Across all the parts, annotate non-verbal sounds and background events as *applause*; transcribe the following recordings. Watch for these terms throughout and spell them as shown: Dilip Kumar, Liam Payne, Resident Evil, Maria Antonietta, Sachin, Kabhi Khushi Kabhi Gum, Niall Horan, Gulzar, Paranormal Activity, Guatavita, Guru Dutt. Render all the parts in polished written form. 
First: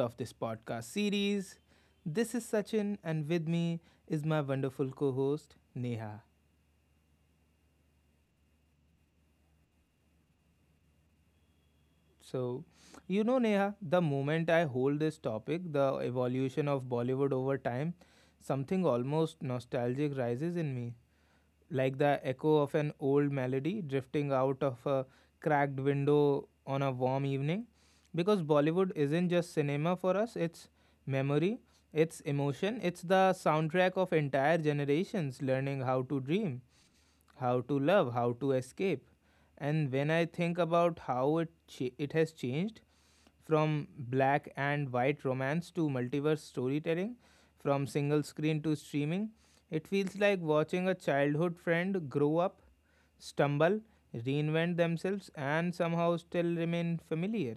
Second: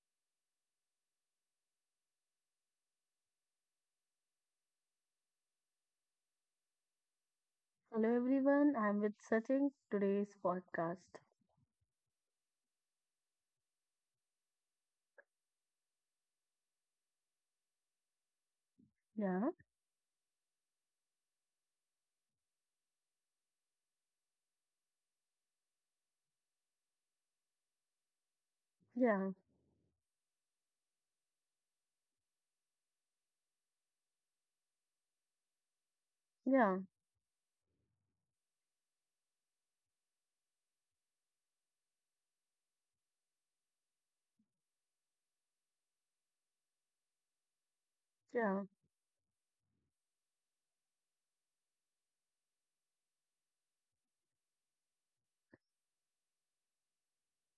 of this podcast series. This is Sachin, and with me is my wonderful co host, Neha. Hello everyone, I'm with Sachin today's podcast. So, Neha, the moment I hold this topic, the evolution of Bollywood over time, something almost Yeah, nostalgic rises in me. Like the echo of an old melody drifting out of a cracked window on a warm evening. Because Bollywood isn't yeah, just cinema for us, it's memory, it's emotion, it's the soundtrack of entire generations learning how to dream, yeah, how to love, how to escape. And when I think about how it has changed from black and white romance to multiverse storytelling, from single yeah. screen to streaming, it feels like watching a childhood friend grow up, stumble, reinvent themselves and somehow still remain familiar.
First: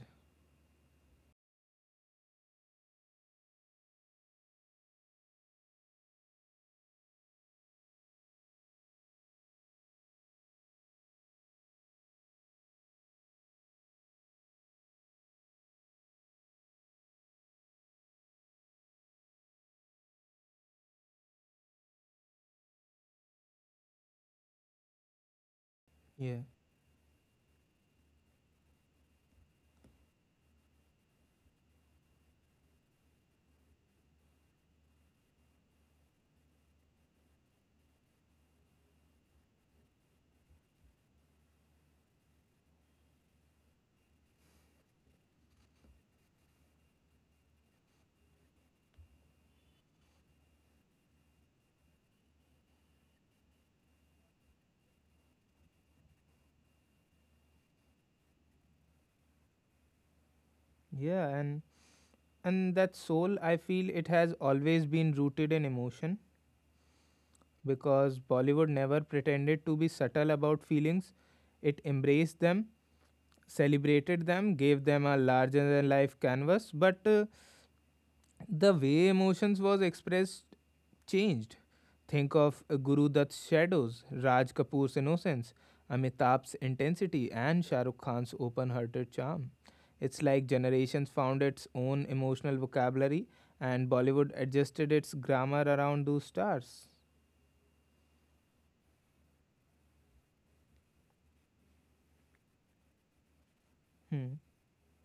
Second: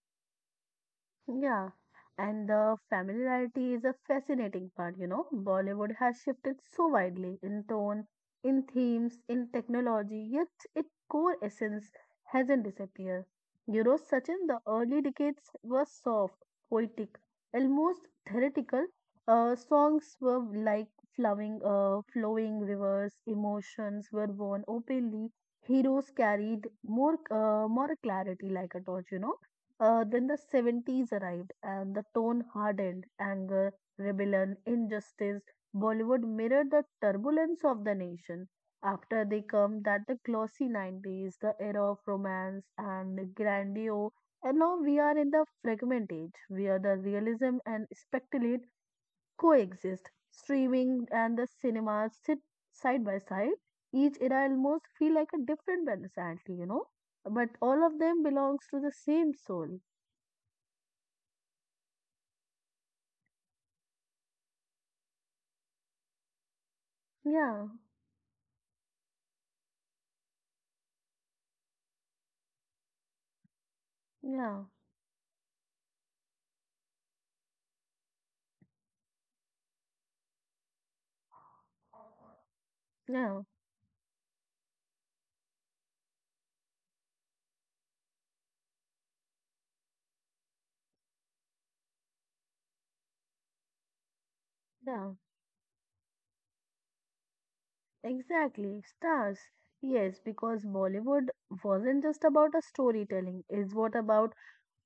Yeah, and the familiarity is a fascinating part. Bollywood has shifted so widely in tone, in themes, in technology, yet its core essence hasn't disappeared. You know, Sachin, the early decades were soft, poetic, almost theoretical. Songs were like flowing rivers, emotions were born openly. Heroes Yeah. carried more clarity, like a torch. Then the 70s arrived and the tone hardened anger, rebellion, injustice. Bollywood mirrored the turbulence of the nation. After they come that the glossy 90s, the era of romance and grandeur, and now we are in the fragment age where the realism and speculate coexist. Streaming and the cinemas sit side by side. Each era almost feel like a different band, sadly, but all of them belongs to the same soul. Yeah, and that soul, I feel it has always been rooted in emotion Yeah, because Bollywood never pretended to be subtle about feelings. It embraced them, celebrated them, yeah, gave them a larger than life canvas, but the way emotions was expressed changed. Think of Guru yeah, Dutt's shadows, Raj Kapoor's innocence, Amitabh's intensity, and Shah Rukh Khan's open hearted charm. It's like generations found its own emotional vocabulary and Bollywood adjusted its yeah, grammar around those stars. exactly. Stars. Yes, because Bollywood wasn't just about a storytelling, it's what Hmm. about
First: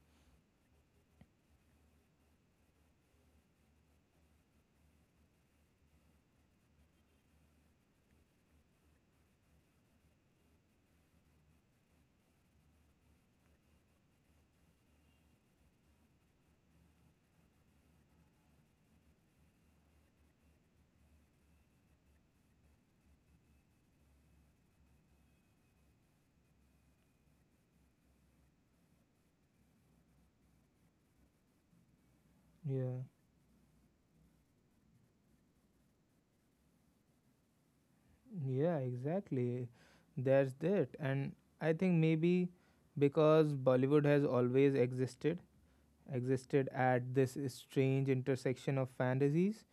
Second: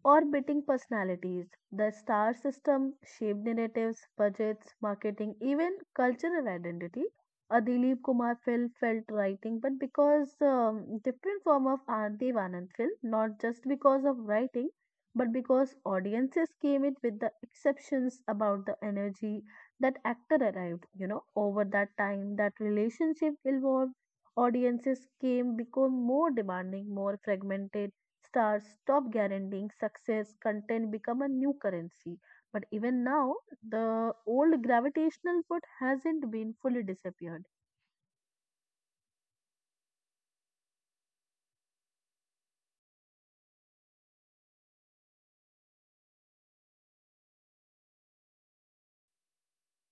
or beating personalities. The star system shaped narratives, budgets, marketing, even cultural identity. A Dilip Kumar film felt writing, but because different form of Anti Anand film, not just because of writing, but because audiences came it with the exceptions about the energy that actor arrived. You know, over that time, that relationship evolved. Audiences came become more demanding, more fragmented, stars stop guaranteeing success, content become a new currency. But even Yeah. now, the old gravitational pull hasn't been fully disappeared. Yeah, exactly. That's it. And I think maybe because Bollywood has always existed, existed at this strange intersection of fantasies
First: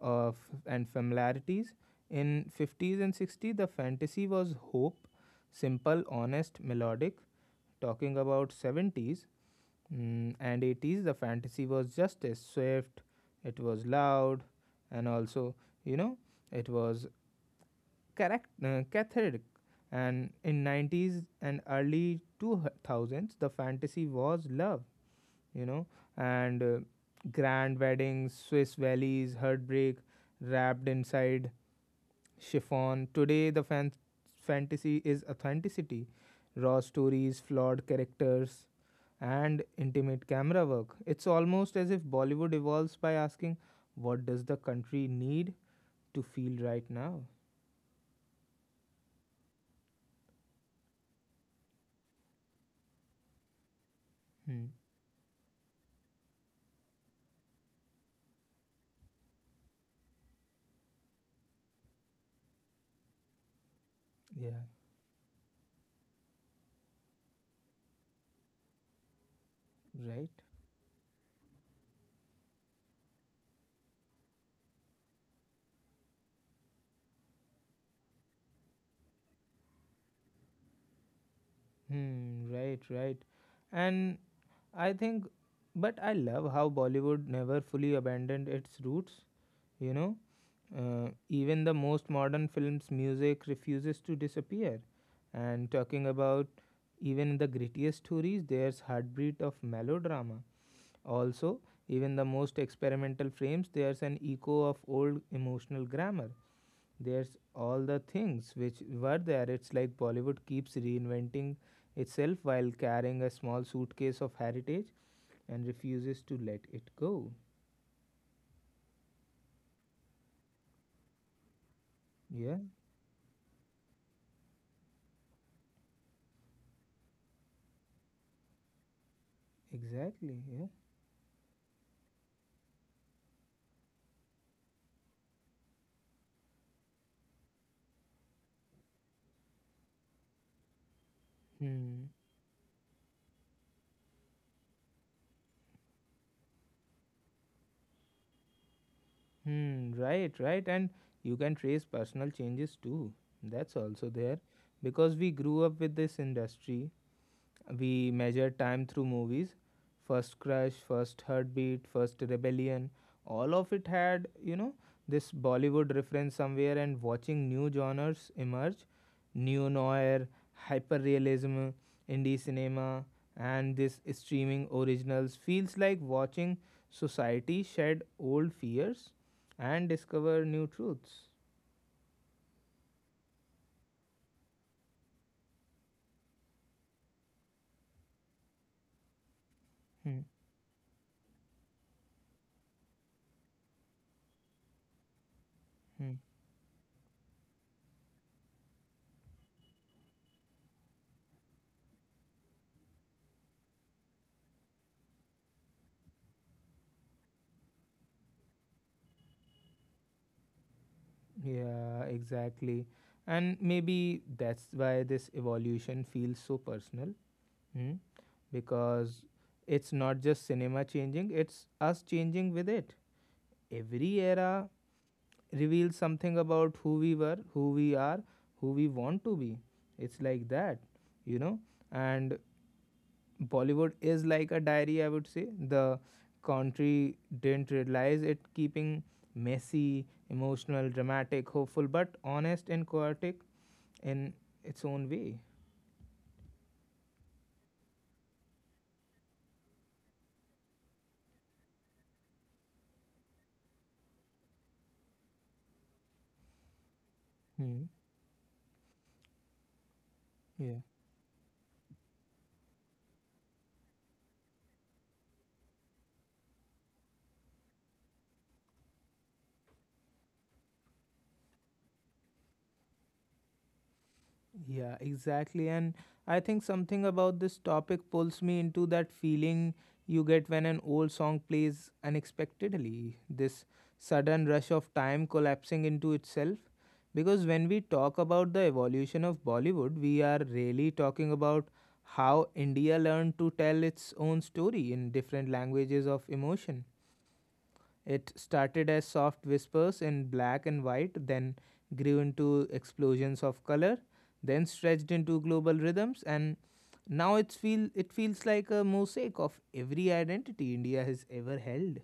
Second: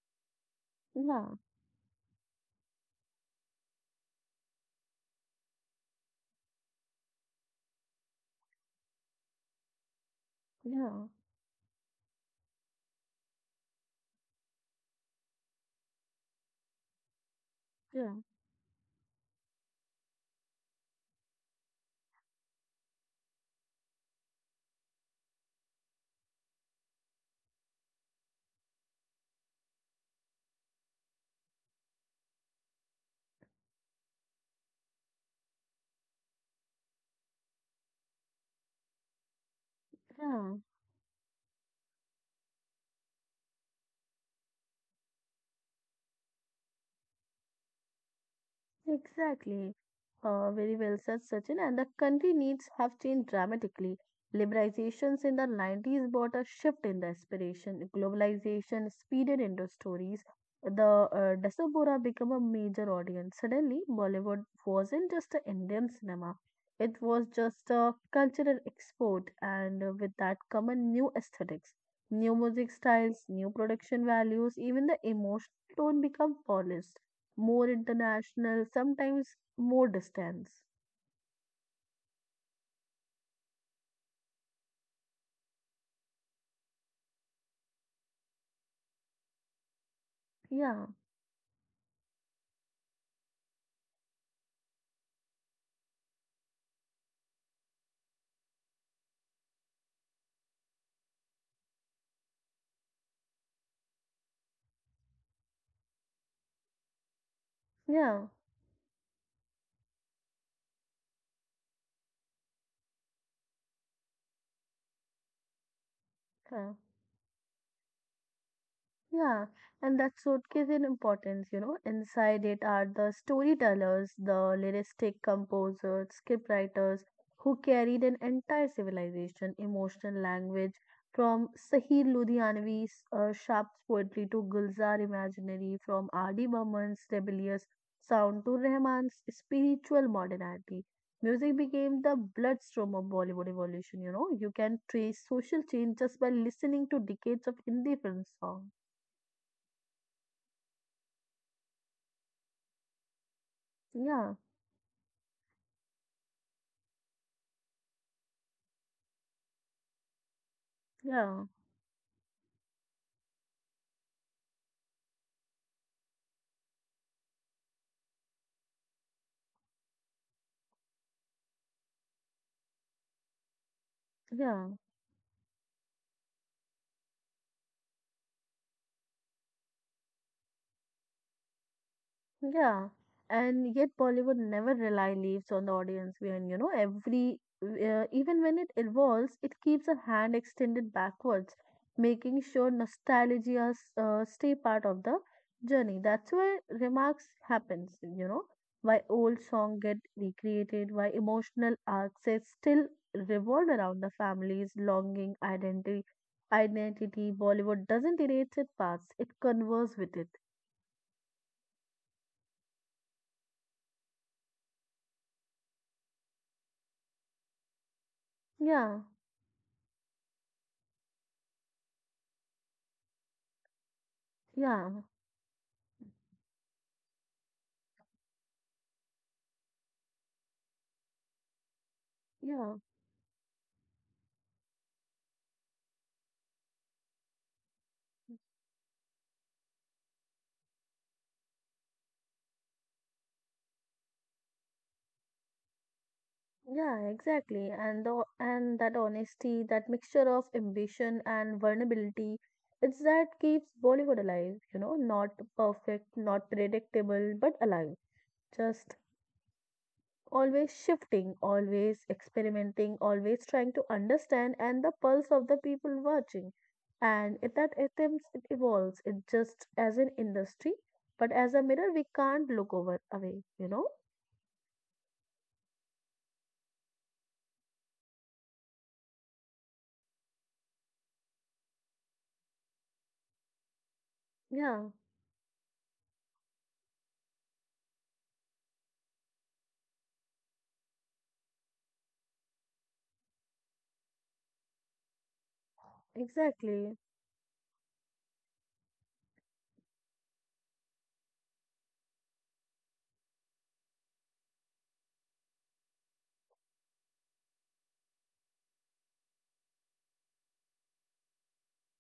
of and Yeah, familiarities. In 50s and 60s, the fantasy was hope, simple, honest, melodic. Talking about 70s and 80s, yeah, the fantasy was justice, swift, it was loud, and also, you know, it was Yeah. correct, cathartic. And in 90s and early 2000s, the fantasy was love, you know, and grand weddings, Swiss valleys, heartbreak, wrapped inside chiffon. Today, the fantasy is authenticity, raw stories, flawed characters, and intimate yeah. camera work. It's almost as if Bollywood evolves by asking, what does the country need to feel right now? Exactly. Very well said, Sachin. And the country needs have changed dramatically. Hmm. Liberalizations in the 90s brought a shift in the aspiration. Globalization speeded into stories. The diaspora became a major audience. Suddenly, Bollywood Yeah, wasn't just an Indian cinema. It was just a cultural export, and with right. that come a new aesthetics, new music styles, new production values. Even the emotional tone become polished more international, sometimes more distance. Hmm, right, right. And I think, but I love how Bollywood never fully abandoned its roots, you know? Yeah, Even the most modern films' music refuses to disappear. And talking about even the grittiest stories, there's heartbeat of melodrama. Also, even the most experimental frames, there's an echo of old emotional grammar, there's all the yeah, things which were there. It's like Bollywood keeps reinventing itself while carrying a small suitcase of heritage and refuses to let yeah. it go. Yeah, and that suitcase in importance. Inside Yeah, it are the storytellers, the lyristic composers, scriptwriters who carried an entire civilization, emotional exactly. Yeah. language from Sahir Ludhianvi's Sharp's poetry to Gulzar imaginary, from R.D. Burman's rebellious sound to Rahman's spiritual modernity. Music became Hmm. the bloodstream of Bollywood evolution, you know. You can trace social change just by listening to decades of indie film songs. Hmm. Right, right. And you can trace personal changes too. That's also Yeah, there because we grew up with this industry. We measure time through movies. First crush, first yeah, heartbeat, first rebellion. All of it had, you know, this Bollywood reference somewhere, and watching new genres emerge, neo noir, hyperrealism, indie cinema, and this streaming yeah. originals feels like watching society shed old fears and discover new truths. Yeah, and yet Bollywood never rely leaves on the audience when you know every even when it evolves, it keeps a Hmm, hand extended backwards, making sure nostalgia stay part of the journey. hmm. That's why remarks happens, why old song get recreated, why emotional arcs that still revolve around the family's longing identity. Identity Bollywood doesn't erase its past; it converses with it. Yeah, exactly. And maybe that's why this evolution feels so personal. Hmm? Yeah, Because it's not just cinema changing, it's us changing with it. Every era yeah. reveals something about who we were, who we are, who we want to be. It's like that, you know? And Yeah, Bollywood is like a diary, I would say. The country didn't realize it, keeping messy, emotional, dramatic, hopeful, but honest and chaotic in its own way. yeah, exactly. And the and that honesty, that mixture of ambition and vulnerability, it's that keeps Bollywood alive, not perfect, not predictable, but Hmm. alive. Just always Yeah. shifting, always experimenting, always trying to understand and the pulse of the people watching. And it that attempts it evolves, it just as an industry, but as a mirror we can't look over away, you know? Yeah, exactly. And I think something about this topic pulls me into that feeling you get when an old song plays unexpectedly. This sudden rush Yeah, of time collapsing into itself. Because when we talk about the evolution of Bollywood, we are really talking about how India learned to tell its own story in different languages of emotion. exactly. It started as soft whispers in black and white, then grew into explosions of color, then stretched into global rhythms, and now it feels like a mosaic of every identity India has ever held.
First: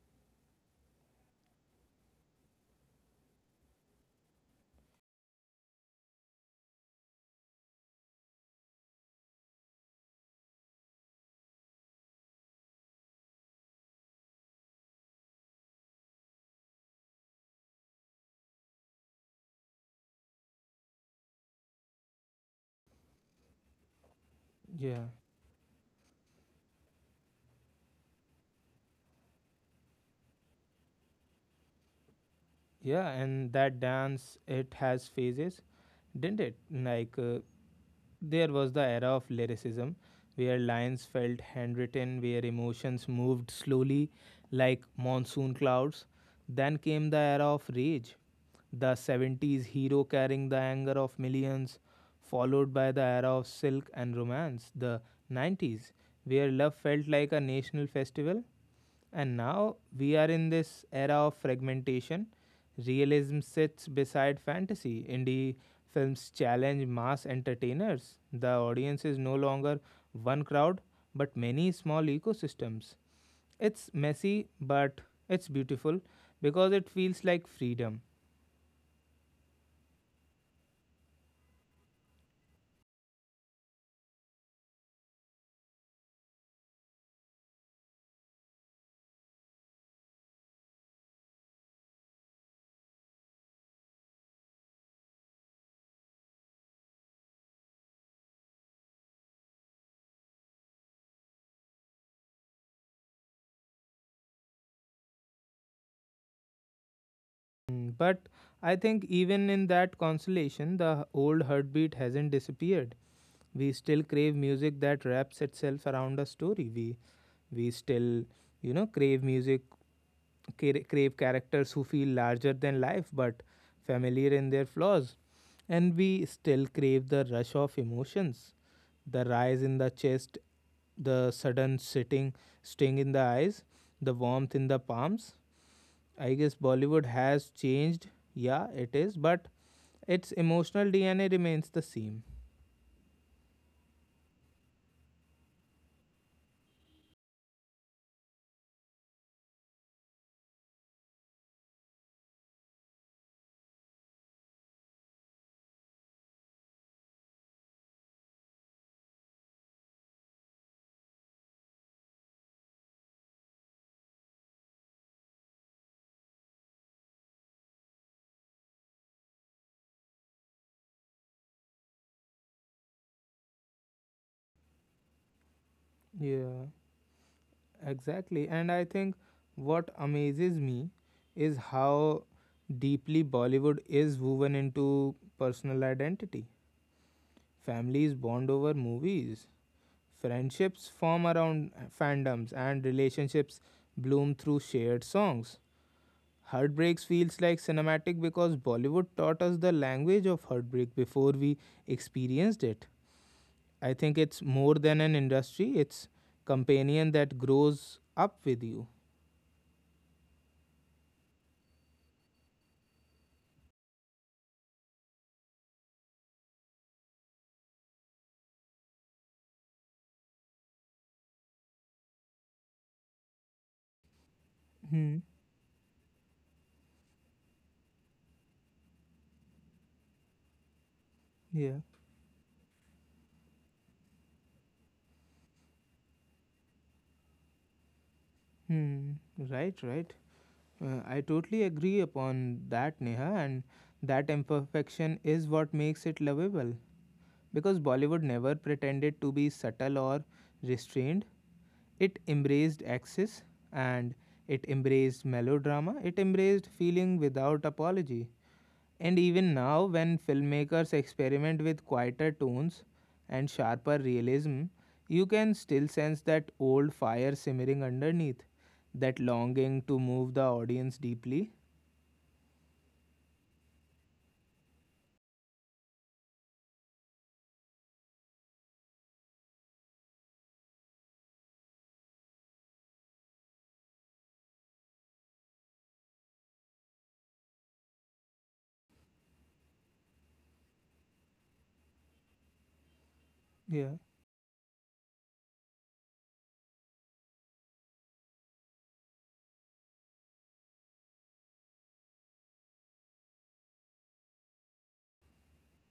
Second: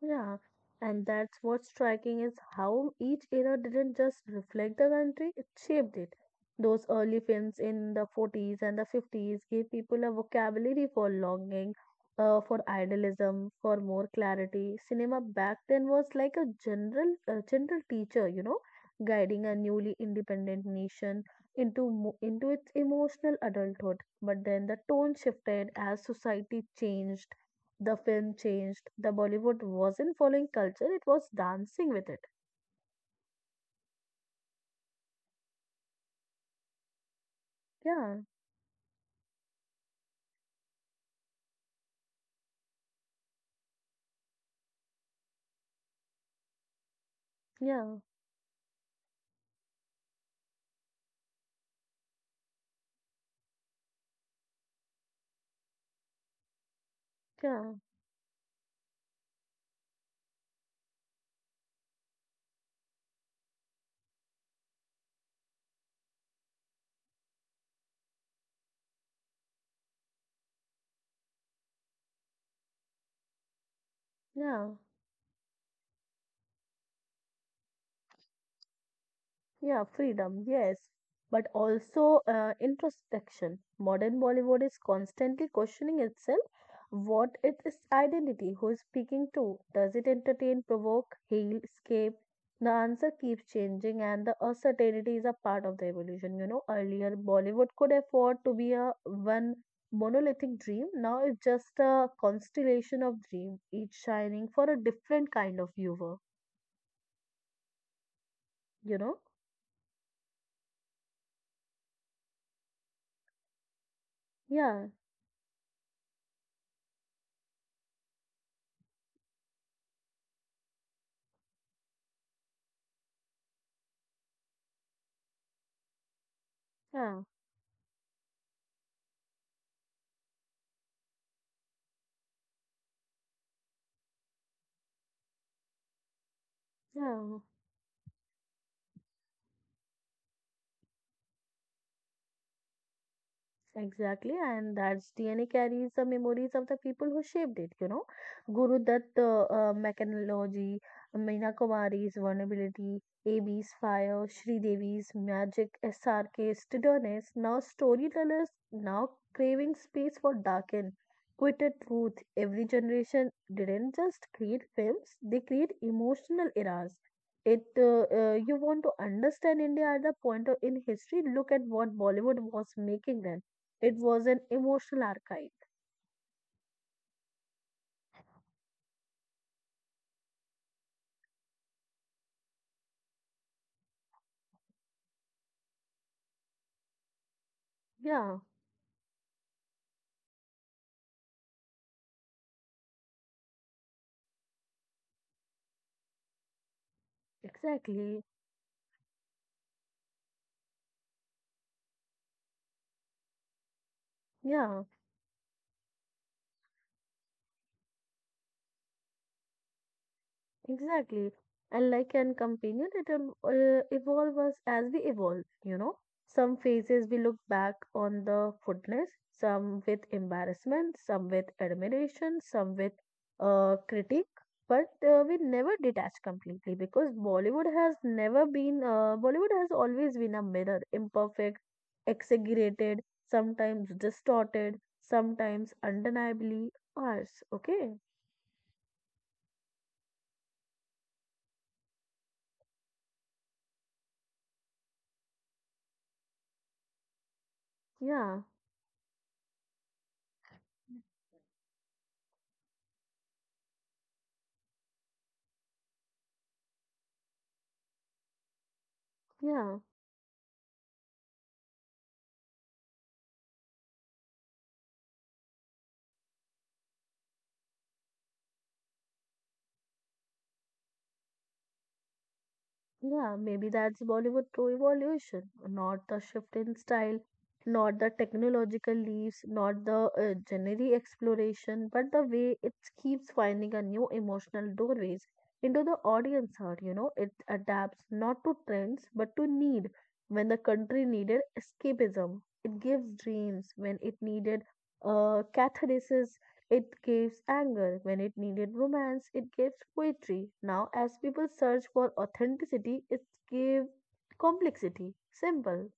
Yeah, and that's what's striking is how each era didn't just reflect the country, it shaped it. Those early films in the 40s and the 50s gave people a vocabulary for longing, for idealism, for more clarity. Cinema back then was like a general teacher, guiding a newly independent nation into its emotional adulthood. But then the Yeah, tone shifted as society changed the film changed. The Bollywood wasn't following culture, it was dancing with it. yeah, and that dance, it has phases, didn't it? Yeah, There was the era of lyricism where lines felt handwritten, where emotions moved slowly like monsoon clouds. Then came the era of yeah, rage, the 70s hero carrying the anger of millions, followed by the era of silk and romance, the 90s, where love felt like a yeah, national festival, and now we are in this era of fragmentation. Realism sits beside fantasy. Indie films challenge mass entertainers. The audience is no longer one crowd, but many small ecosystems. It's messy, yeah. but it's beautiful because it feels like freedom. Yeah, freedom, yes, but also introspection. Modern Bollywood is constantly questioning itself what it is identity, who is speaking to, does it entertain, provoke, heal, escape? The answer keeps changing, and the uncertainty is a part of the evolution. You know, earlier Bollywood could afford to be a one monolithic dream. Now it's just a constellation of dreams, each shining for a different kind of viewer. Mm, but I You think know? even in that consolation, the old heartbeat hasn't disappeared. We still crave music Yeah, that wraps itself around a story. We still, you know, crave music, crave characters who feel larger than life but familiar in their flaws. And we still crave yeah, the rush of emotions, the rise in the chest, the sudden sitting sting in the eyes, the warmth in the palms. I guess Bollywood yeah. has changed. Yeah, it is, but its emotional DNA remains the same. Exactly, and that's DNA carries the memories of the people who shaped it. Guru Dutt mechanology, Meena Kumari's vulnerability, A B's fire, Sri Devi's magic, S R SRK's stubbornness, now storytellers now craving space for darken, quitted truth. Every generation didn't just create films, they create emotional eras. It you want to understand India at the point of in history, look at what Bollywood was making then it was an emotional archive. Yeah. Exactly. And I think what amazes me is how deeply Bollywood is woven into personal identity. Families Yeah, bond over movies, friendships form around fandoms, and relationships bloom through shared songs. Heartbreaks feels like exactly. cinematic because Bollywood taught us the language of heartbreak before we experienced it. I think it's more Yeah. than an industry, it's companion that grows up with you. Exactly. And like an companion, it will evolve us as we evolve. Some phases we look back on the footness, some with embarrassment, some with admiration, some with critique. But Hmm. We never detach completely because Bollywood has never Bollywood has always been a mirror, imperfect, Yeah. exaggerated, sometimes distorted, sometimes undeniably ours. Okay. Hmm. Right, right. I totally agree upon that, Neha, and that imperfection is what makes it lovable. Because Bollywood Yeah. never pretended to be subtle or restrained. It embraced excess and it embraced melodrama. It embraced feeling without apology. And even Yeah. now, when filmmakers experiment with quieter tones and sharper realism, you can still sense that old fire simmering underneath, that longing to move the audience deeply. Yeah, maybe that's Bollywood true evolution, not the shift in style, not the technological leaps, not the generic exploration, but the way it keeps finding a new emotional doorways into the audience heart. You know, it adapts not to trends but to need. When the country needed escapism, it gives dreams. When Yeah. it needed catharsis, it gives anger when it needed romance. It gives poetry. Now, as people search for authenticity, it gives complexity. Simple.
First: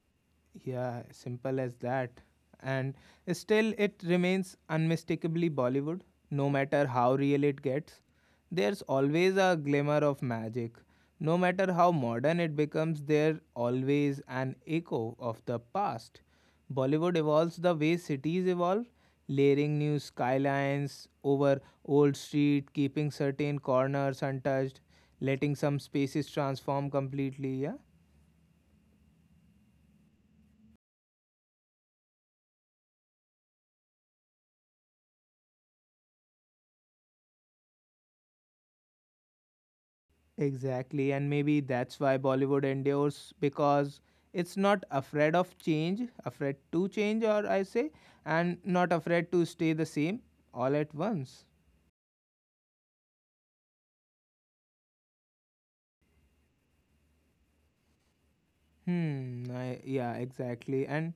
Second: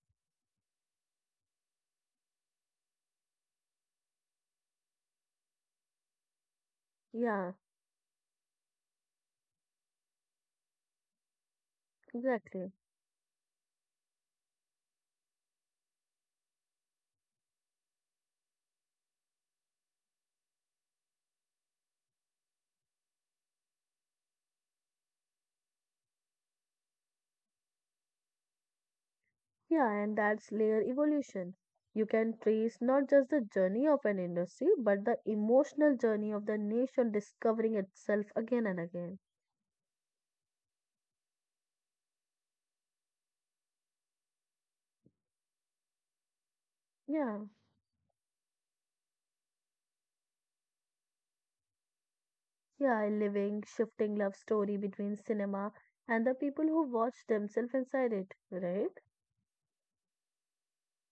Yeah, simple as that. And still, it remains unmistakably Bollywood, no matter how real Yeah, it gets. There's always a glimmer of magic. No matter how modern it exactly. becomes, there's always an echo of the past. Bollywood evolves the way cities evolve, layering new skylines over old street, keeping certain corners untouched, letting some spaces transform completely. Yeah, Yeah, and that's layer evolution. You can trace not just the journey of an industry, but the emotional journey of the nation discovering itself again and again. exactly, and maybe that's why Bollywood endures because it's not afraid of change, afraid to change, Yeah, or I say, and not afraid to stay the same all at once. yeah, a living, shifting love story between cinema and the people who watch themselves inside it, right? Hmm, I, yeah, exactly. And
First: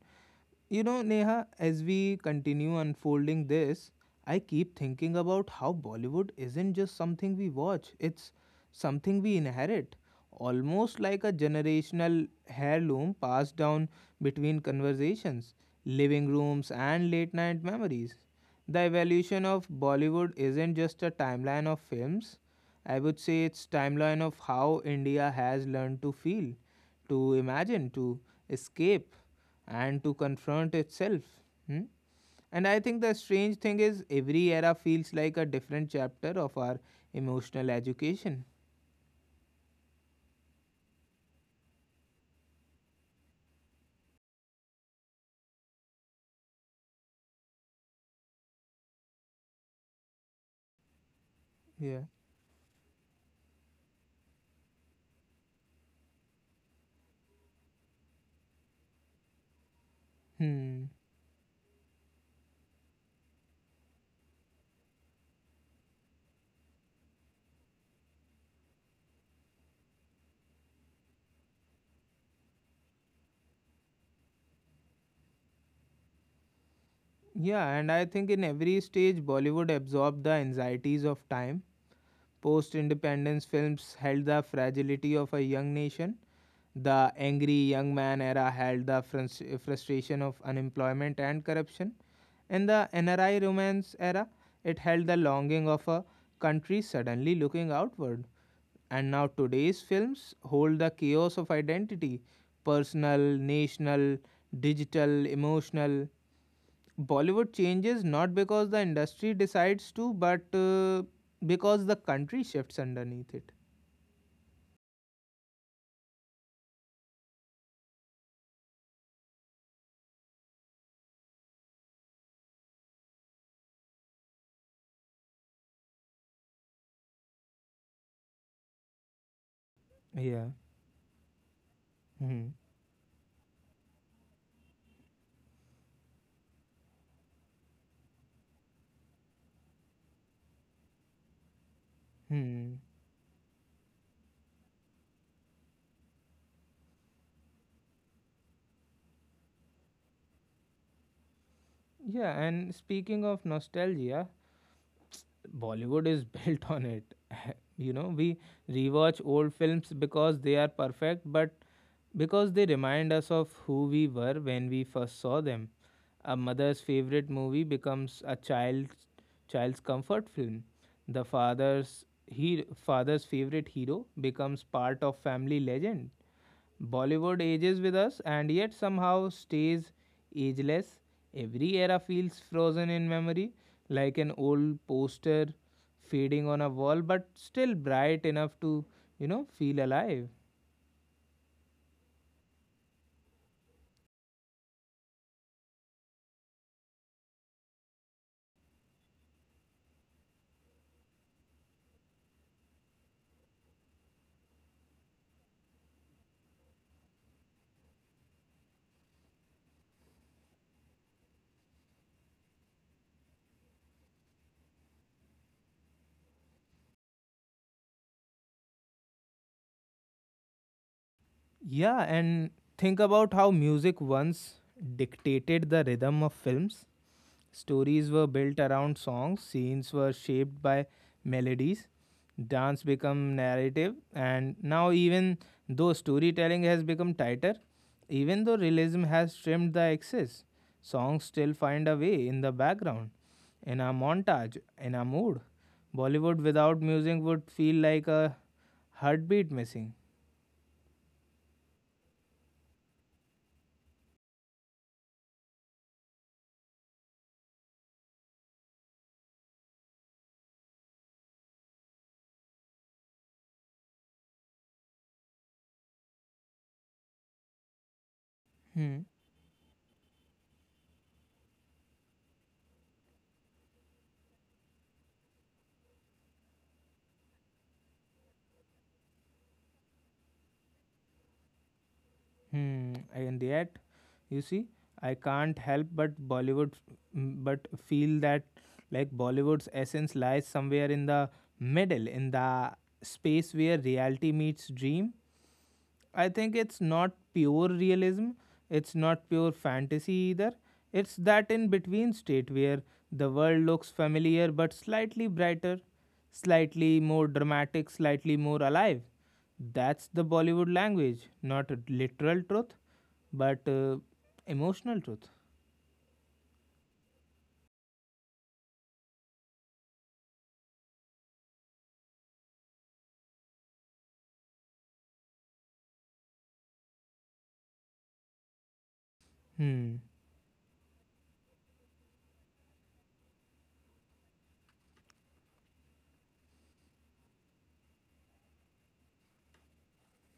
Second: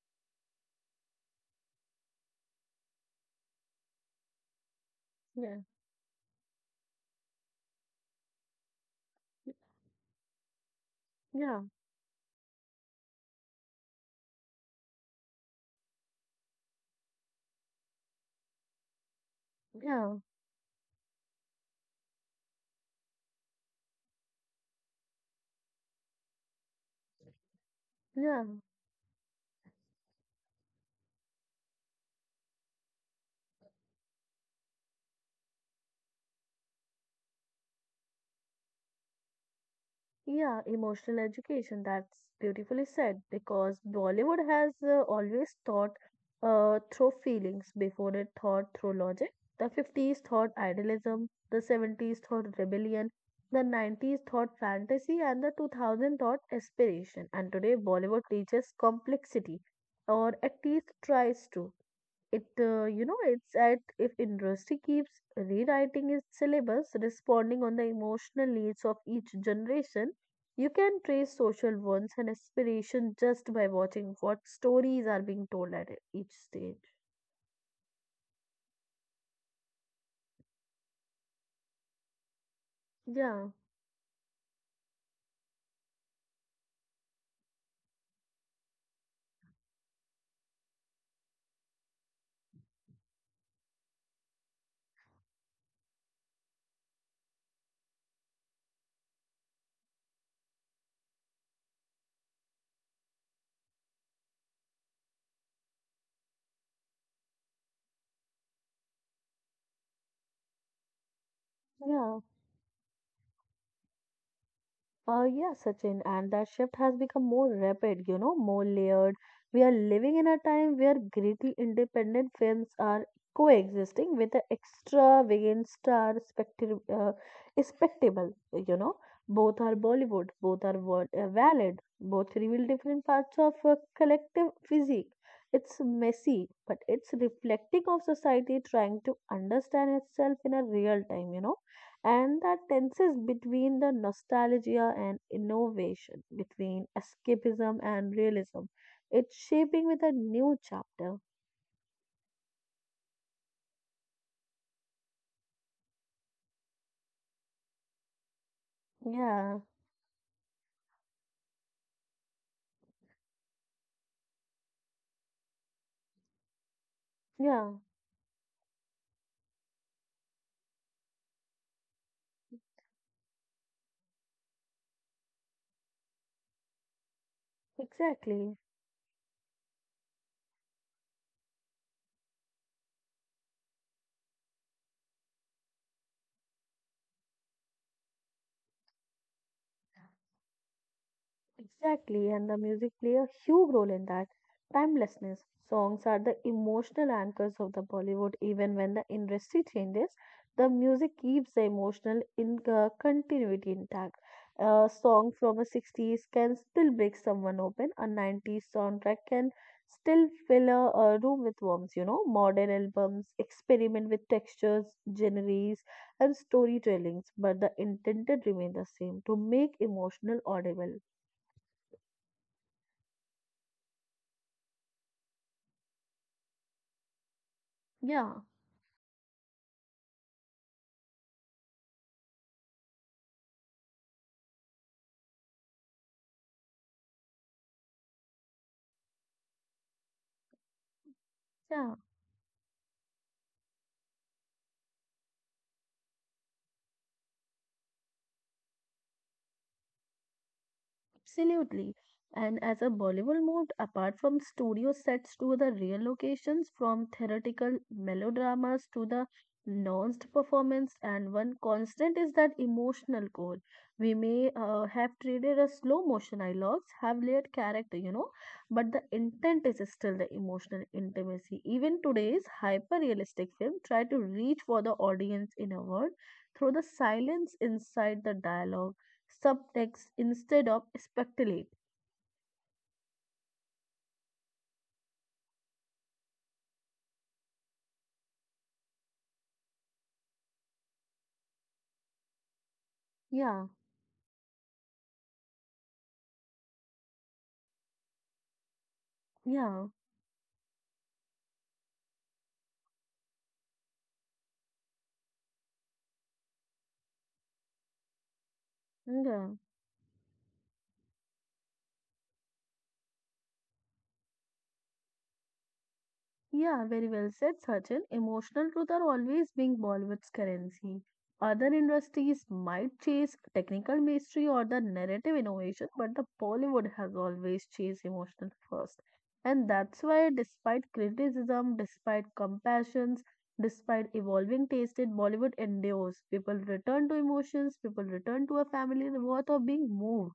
you know, Neha, as we continue unfolding this, I keep thinking about Yeah, how Bollywood isn't just something we watch, it's something we inherit, almost like a yeah, generational heirloom passed down between conversations, living rooms, and late night memories. The evolution of yeah. Bollywood isn't just a timeline of films. I would say it's timeline of how India has learned to feel, to imagine, to Yeah, escape and to confront itself. Hmm? And I think the strange thing is, every era feels like a different chapter of our emotional education. yeah, emotional education. That's beautifully said because Bollywood has always thought through feelings before it thought through logic. The 50s thought idealism, the Yeah. 70s thought rebellion, the 90s thought fantasy, and the 2000 thought aspiration. And today, Bollywood teaches complexity or at least Hmm. tries to. It's at if industry keeps rewriting its syllabus, responding on the emotional needs of each generation, you can trace social wants and aspirations just by watching what stories are being told at each stage. Yeah, and I think in every stage, Bollywood absorbed the anxieties of time. Post Yeah, independence films held the fragility of a young nation. The angry young man era held the frustration of unemployment and corruption. In the NRI romance era, it held the longing of a country suddenly looking outward. And now today's films hold the chaos of identity, personal, national, digital, emotional. Bollywood changes not because the industry decides to, but because the Yeah, country shifts underneath it. Uh, yeah, Sachin, and that shift has become more rapid, more layered. We are living in a time where gritty independent films are coexisting with the extravagant star spectacle, you know. Both are Bollywood, Yeah. both are valid, both Hmm. reveal different parts of a collective physique. It's messy, but it's reflecting of society trying to understand itself in a real time, and that Hmm. tenses between the nostalgia and innovation, between escapism and realism. It's shaping with a new chapter. Yeah, and speaking of nostalgia, Bollywood is *laughs* built on it. *laughs* you know, we rewatch old Yeah, films because they are perfect, but because they remind us of who we were when we first saw them. A mother's favorite movie yeah, becomes a child's comfort film. The father's favorite hero becomes part of family legend. Bollywood ages with us and exactly. yet somehow stays ageless. Every era feels frozen in memory, like an old poster fading on a wall, but still bright enough to, you know, feel alive. Exactly, and the music play a huge role in that timelessness. Songs are the emotional anchors of the Bollywood. Even when the industry changes, the music keeps the emotional in continuity intact. A song from a 60s can still break someone open. A 90s soundtrack can still fill a room with warmth. You know, modern albums experiment with textures, genres, and storytellings, but the intended remain the same to make emotional audible. Yeah, and think about how music once dictated the rhythm of films. Stories were Yeah, built around songs, scenes were shaped by melodies, dance became narrative, and now, even though storytelling has become tighter, even though realism has trimmed the excess, songs still find a yeah, way in the background, in a montage, in a mood. Bollywood without music would feel like a heartbeat missing. absolutely. And as a Bollywood moved apart from studio sets to the real locations, from theatrical melodramas to the nuanced performance, and one constant is that emotional core. We may have traded a slow motion dialogues, have layered character, but Hmm. the intent is still the emotional intimacy. Even today's hyper realistic film try to reach for the audience in a word through the silence inside the dialogue subtext instead of speculate. Hmm. And yet, you see, I can't help but Bollywood, mm, but feel that like Bollywood's essence lies somewhere in the middle, in the space Yeah, where reality meets dream. I think it's not pure realism, it's not pure yeah, fantasy either. It's that in between state where the world looks familiar but slightly brighter, slightly more dramatic, slightly more alive. yeah, That's the Bollywood language, not a literal truth, but emotional truth. yeah, very well said, Sachin. Emotional truth are always being Bollywood's currency. Other industries might chase technical mystery or the narrative innovation, but the Bollywood has always chased emotional first. And Hmm. that's why, despite criticism, despite compassions, despite evolving taste in Bollywood endures. People return to emotions, people return to a family worth of being moved.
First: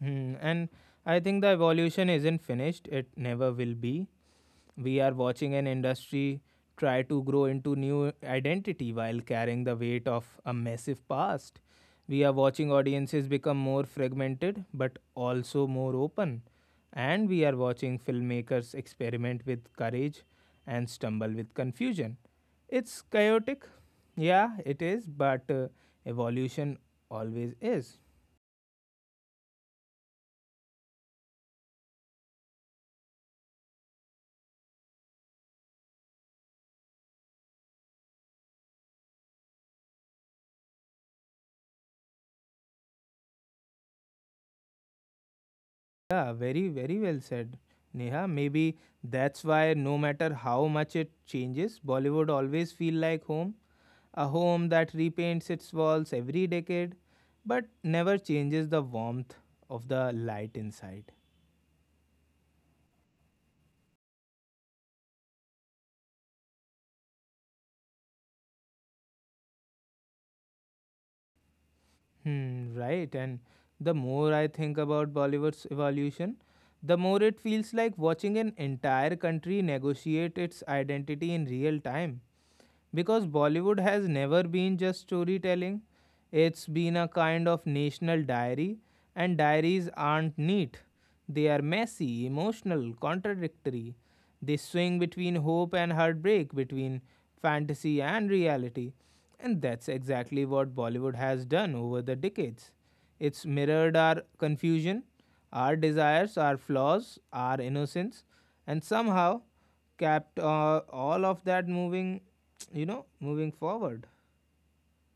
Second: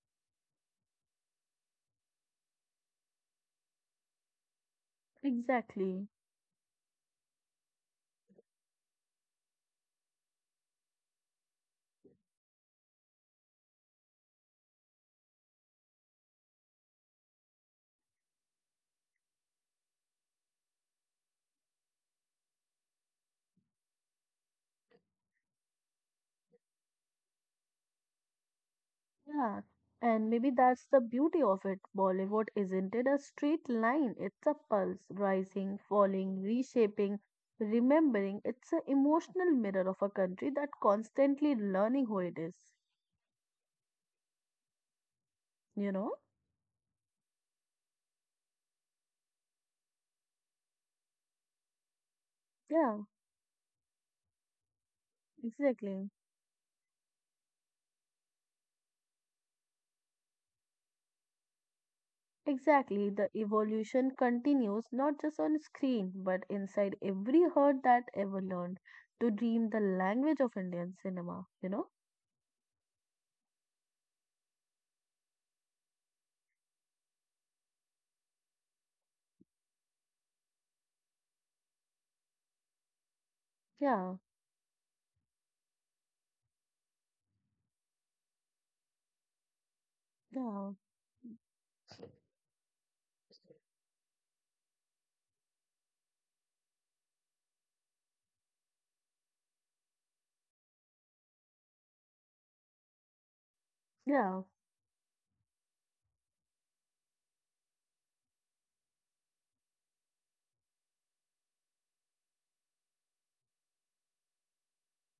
Hmm. And I think the evolution isn't finished, it never will be. We are watching an Exactly. industry try to grow into new identity while carrying the weight of a massive past. We are watching audiences become more fragmented but also more open. And we are watching filmmakers experiment with courage and stumble with confusion. It's chaotic, yeah, it is, but evolution always is. Yeah, and maybe that's the beauty of it. Bollywood isn't it a straight line, it's a pulse, rising, falling, reshaping, remembering. It's an emotional mirror of a country that constantly learning who it is, you know? Yeah, very, very well said, Neha. Maybe that's why no matter how much it changes, Bollywood always feel Yeah, like home, a home that repaints its exactly. walls every decade, but never changes the warmth of the light inside. Exactly. The evolution continues not just on screen, but inside every heart that ever learned to dream the language of Indian cinema, you know? Hmm, right. And the more I think about Bollywood's evolution, the more it feels like watching an entire country negotiate its identity in real time. Because Bollywood has Yeah, never been just storytelling. It's been a kind of national diary, and diaries aren't neat. yeah, They are messy, emotional, contradictory. They swing between hope and heartbreak, between fantasy and reality. And that's exactly what Bollywood has done over the decades. It's mirrored our yeah. confusion, our desires, our flaws, our innocence, and somehow kept all of that moving, you know, moving forward.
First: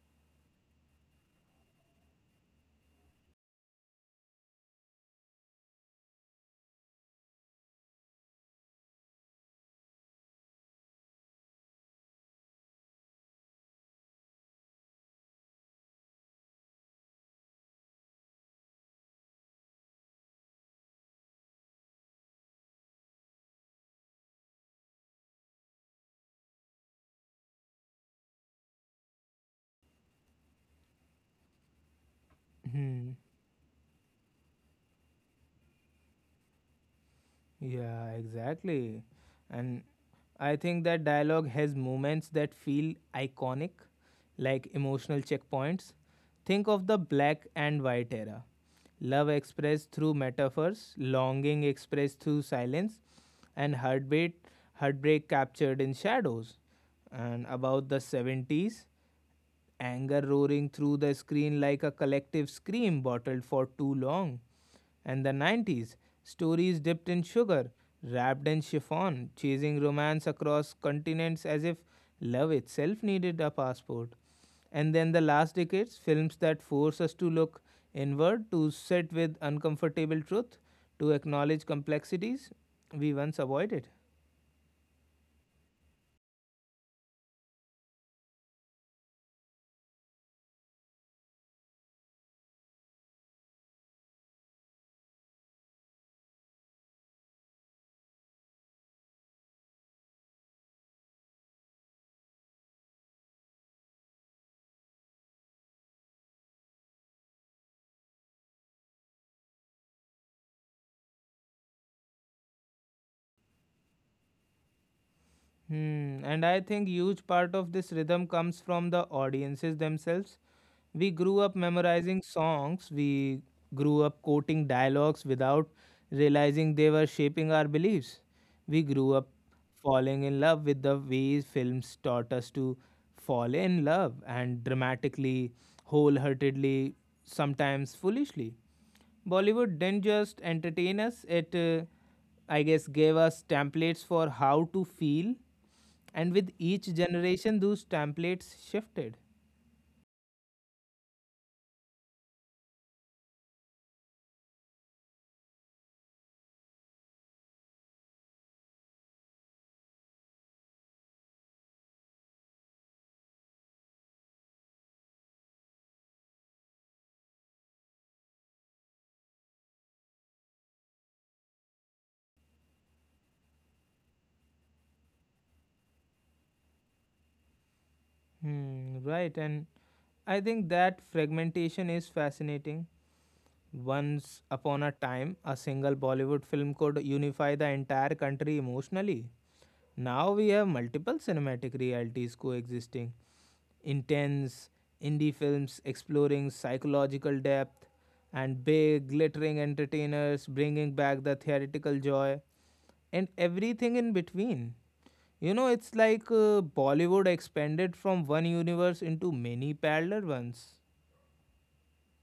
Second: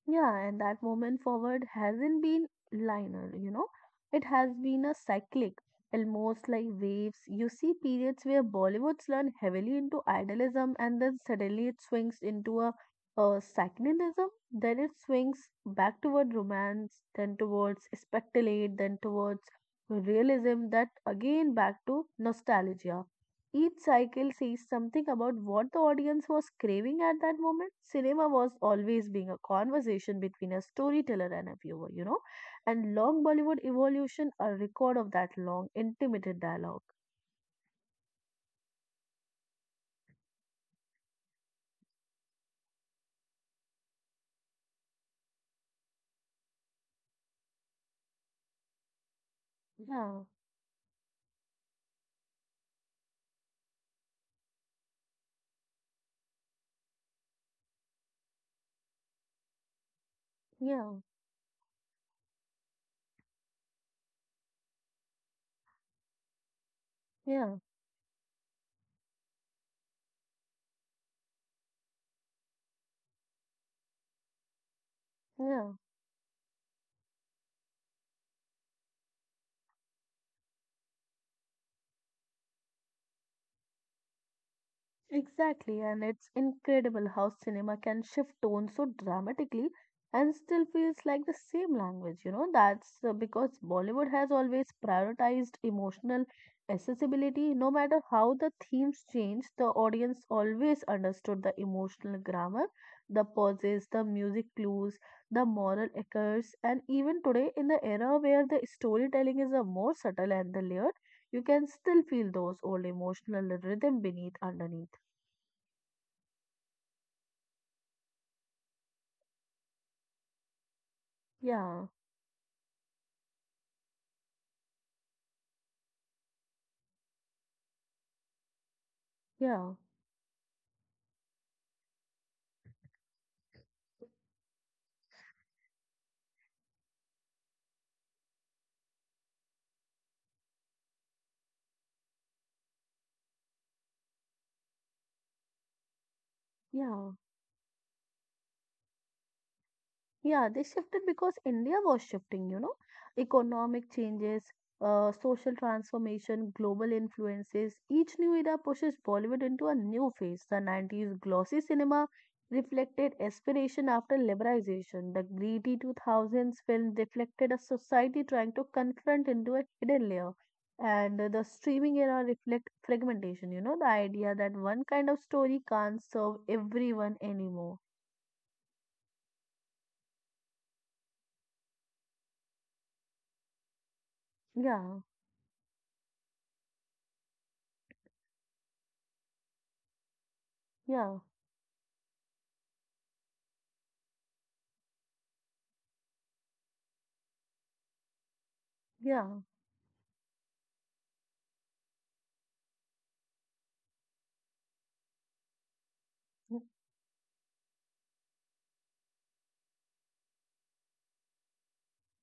Yeah, and that moment forward hasn't been linear. It has been a cyclic, almost like waves. You see periods where Bollywood slung heavily into idealism and then suddenly it swings into a secularism. Then it swings back toward romance, then towards speculate, then towards realism, that again back to nostalgia. Each cycle says something about what the audience was craving at that moment. Cinema was always being a conversation between a storyteller and a viewer. And Hmm. long Bollywood evolution, a record of that long, intimate dialogue. Yeah, exactly. And I think that dialogue has moments that feel iconic, like emotional checkpoints. Think of the black and white era. Love expressed through Yeah, metaphors, longing expressed through silence, and heartbeat heartbreak captured in shadows. And about the 70s, anger roaring yeah, through the screen like a collective scream bottled for too long, and the 90s, stories dipped in yeah, sugar, wrapped in chiffon, chasing romance across continents as if love itself needed a passport. And then the last yeah. decades, films that force us to look inward, to sit with uncomfortable truth, to acknowledge complexities we once avoided. Exactly, and it's incredible how cinema can shift tone so dramatically and still feels like the same language, you know. That's because Bollywood has always prioritized emotional accessibility. No matter how the themes change, the audience always understood the emotional grammar, the pauses, the music clues, the moral echoes, and even today, in the era where the storytelling is a more subtle and the layered, you can still feel those old emotional rhythm beneath underneath. Hmm, and I think huge part of this rhythm comes from the audiences themselves. We grew up Yeah, memorizing songs, we grew up quoting dialogues without realizing they were shaping our beliefs. We grew up yeah, falling in love with the ways films taught us to fall in love and dramatically, wholeheartedly, sometimes foolishly. Bollywood didn't just entertain us, it I guess, gave us templates for how to feel and with each yeah, generation those templates shifted. yeah. They shifted because India was shifting, you know, economic changes, social transformation, global influences. Each new era pushes Bollywood into a new phase. The 90s glossy cinema reflected aspiration after liberalization. The greedy 2000s film reflected a society trying to confront into a hidden layer. And the streaming era reflect fragmentation, you know, the idea that one kind of story can't serve everyone anymore. Hmm, right, and I think that fragmentation is fascinating. Once upon a Yeah, time a single Bollywood film could unify the entire country emotionally. Now we have yeah, multiple cinematic realities coexisting, intense indie films exploring psychological depth and big yeah, glittering entertainers bringing back the theoretical joy and everything in between. You know, it's like mm, Bollywood expanded from one universe into many parallel ones.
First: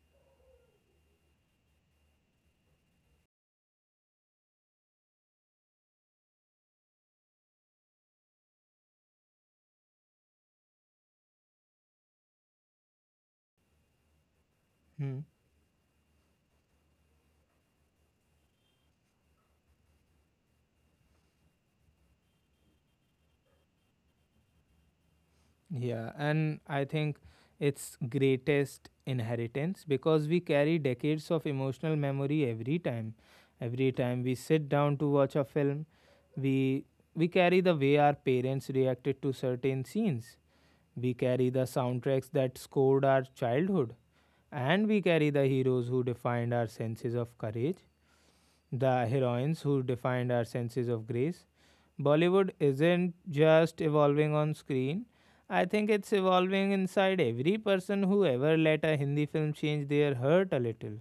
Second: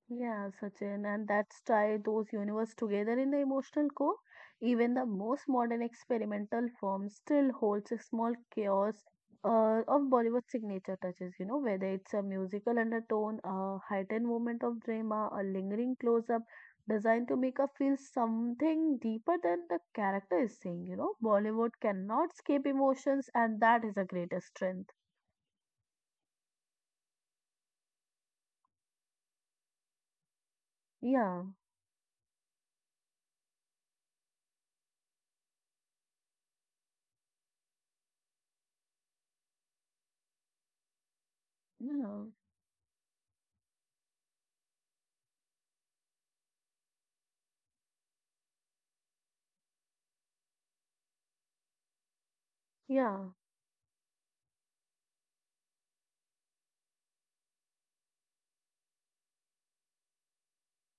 yeah, Sachin. And that's tie those universe together in the emotional core. Even the most modern experimental form still holds a small chaos of Bollywood signature touches, you know, whether it's a musical undertone, a heightened moment of Hmm. drama, a lingering close-up designed to make us feel something deeper than the character is saying, you know. Bollywood cannot escape emotions, and that is a greatest strength. Yeah, and I think it's greatest inheritance because we carry decades of Yeah, emotional memory every time. Every time we sit down to watch a film, we we carry the way our parents reacted to certain scenes. We carry the yeah, soundtracks that scored our childhood, and we carry the heroes who defined our senses of courage, the heroines who defined our senses of grace. Bollywood isn't yeah. just evolving on screen. I think it's evolving inside every person who ever let a Hindi film change their heart a little.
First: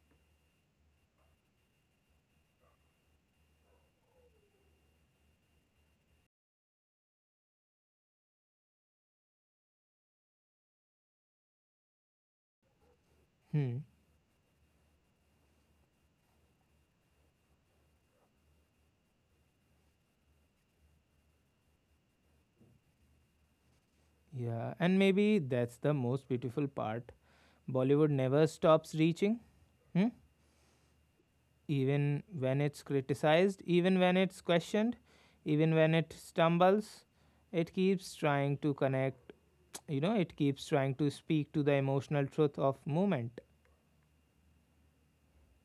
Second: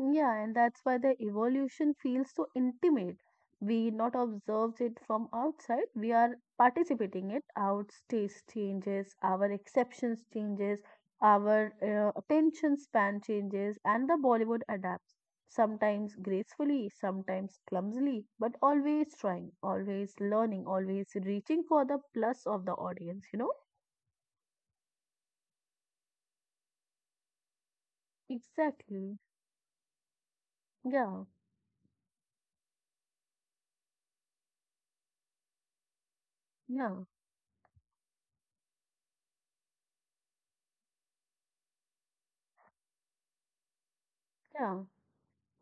Yeah, and that's why the evolution feels so intimate. We not observe it from outside, we are participating it. Our taste changes, our exceptions changes, our attention span Hmm. changes, and the Bollywood adapts. Sometimes gracefully, sometimes clumsily, but always trying, always learning, always reaching for the plus of the audience, you know? Yeah, and maybe that's the most beautiful part. Bollywood never stops Exactly. reaching. Hmm? Yeah, Even when it's criticized, even when it's questioned, even when it yeah, stumbles. It keeps trying to connect, you know, it keeps trying to speak to the emotional truth of movement. yeah.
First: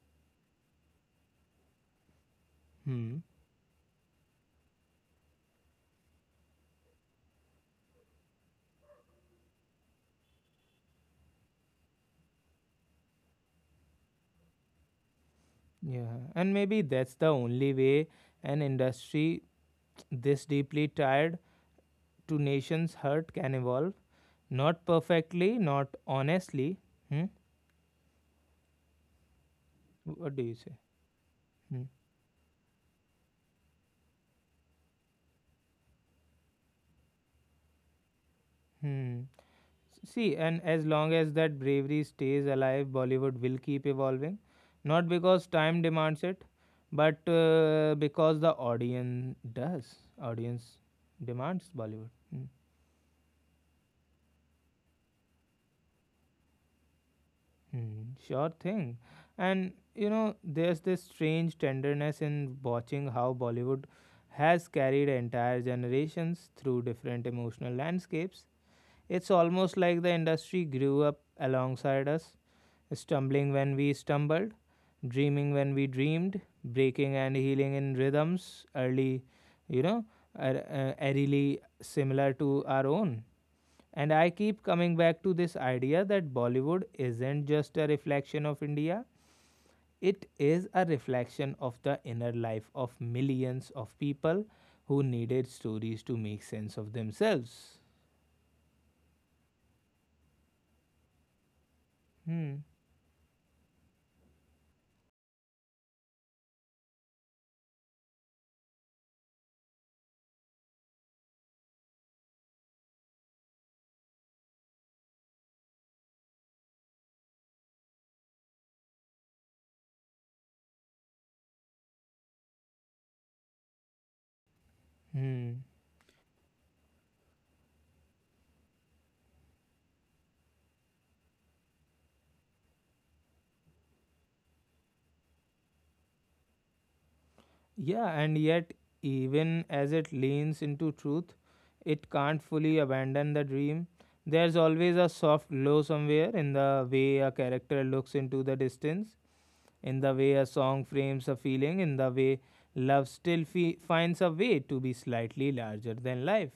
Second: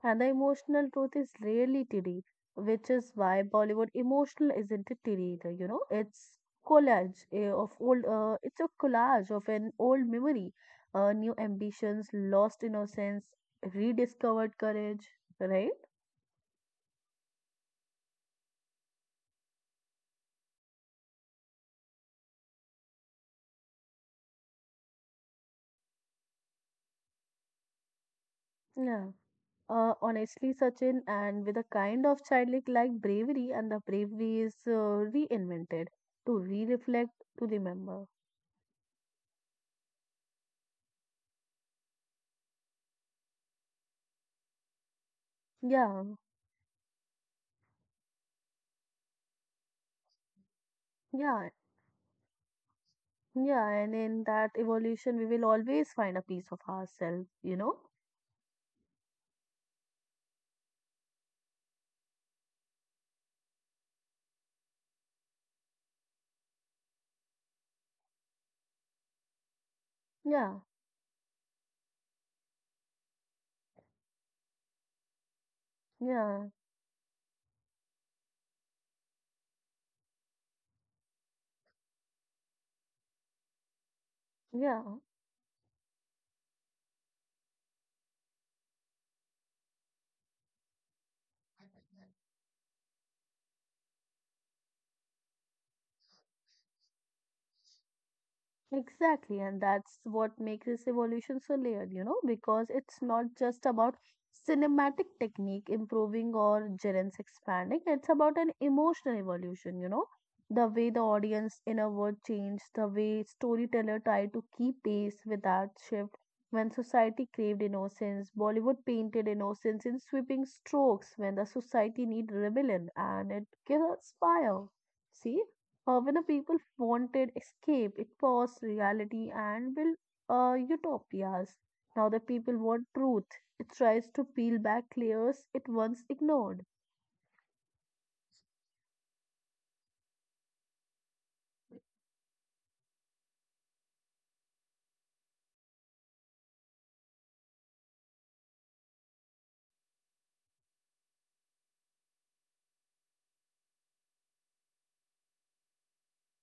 And the emotional truth is rarely teary, which is Hmm. why Bollywood emotional isn't a teary either, you know. It's collage eh, of old, it's a collage of an old memory, new ambitions, lost innocence, rediscovered courage, right? Yeah, and maybe that's the only way an industry this deeply tied to nations' hurt can evolve. Not perfectly, not honestly. Hmm? Yeah. What do Honestly, you say? Sachin, and with a Hmm. kind of childlike bravery, and the bravery is reinvented to re-reflect, to remember. Hmm. See, and as long as that bravery stays alive, Bollywood will keep evolving. Not because time Yeah, demands it, but because the audience does. Audience yeah, demands Bollywood. Mm, yeah, and in that evolution, we will always find a piece of ourselves, you know? mm, sure thing. And you know, there's this strange tenderness in watching how Bollywood has carried entire generations through different emotional landscapes. It's almost like the Yeah, industry grew up alongside us, stumbling when we stumbled, dreaming when we yeah, dreamed, breaking and healing in rhythms early, you know, eerily similar to our own. And I keep yeah. coming back to this idea that Bollywood isn't just a reflection of India, it is a reflection of the inner life of millions of people who needed stories to make sense of themselves. Exactly, and that's what makes this evolution so layered, you know, Hmm. because it's not just about cinematic technique improving or gerents expanding, it's about an emotional evolution, you know, the way the audience inward changed, the way storyteller tried to keep pace with that shift. When society craved innocence, Bollywood painted innocence in sweeping strokes. When the society need rebellion, and it gives us fire. See, Hmm. When the people wanted escape, it was reality and built utopias. Now the people want truth. It tries to peel back layers it once ignored. Yeah, and yet, even as it leans into truth, it can't fully abandon the dream. There's always a soft glow somewhere in the way a character looks into the distance, in the way a song frames a feeling, in the way love still finds a way to be slightly larger than life.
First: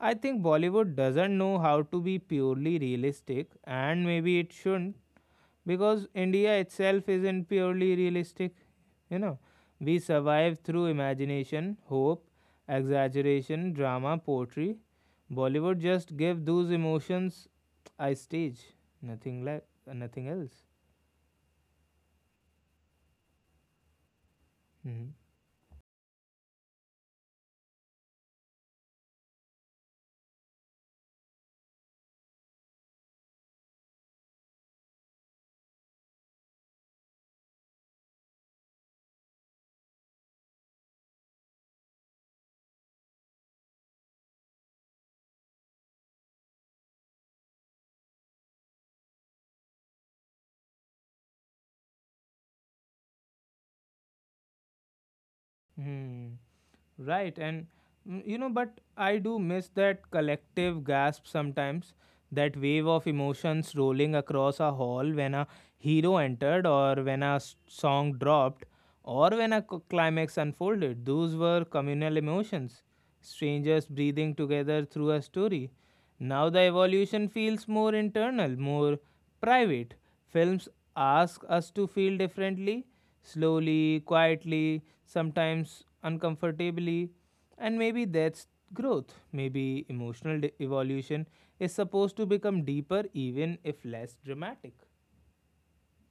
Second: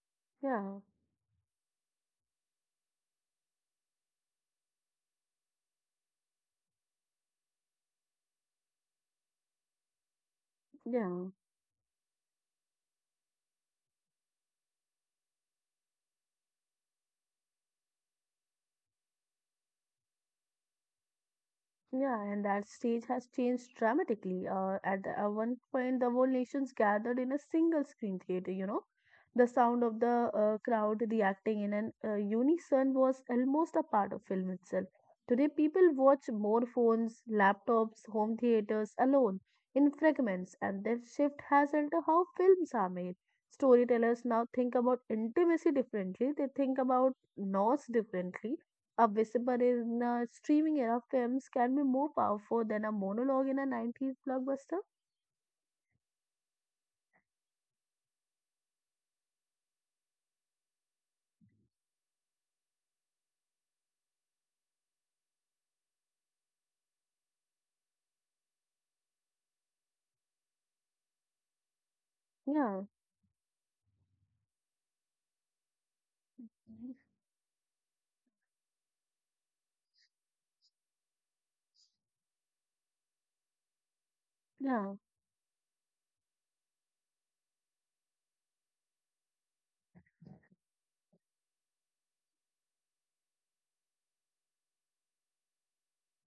I think Yeah, Bollywood doesn't know how to be purely realistic, and maybe it shouldn't because India itself isn't purely realistic. You know, we survive through yeah. imagination, hope, exaggeration, drama, poetry. Bollywood just give those emotions I stage, nothing like nothing else. Yeah, and that stage has changed dramatically. At Hmm. one point, the whole nation's gathered in a single screen theater, you know. The sound of the crowd reacting in an unison was almost a part of film itself. Today, people watch more phones, laptops, home theaters alone in fragments, and that shift has into how films are made. Storytellers now think about intimacy differently, they think about loss differently. A whisper in a streaming era films can be more powerful than a monologue in a 90s blockbuster. Hmm. Right, and mm, you know, but I do miss that collective gasp sometimes, that wave of emotions rolling across a hall when a hero entered, or when a song dropped, or when a climax unfolded. Those were communal Yeah, emotions, strangers breathing together through a story. Now the evolution feels more internal, more private. Films ask us to feel differently, slowly, yeah. quietly, sometimes uncomfortably, and maybe that's growth. Maybe emotional evolution is supposed to become deeper even if less dramatic.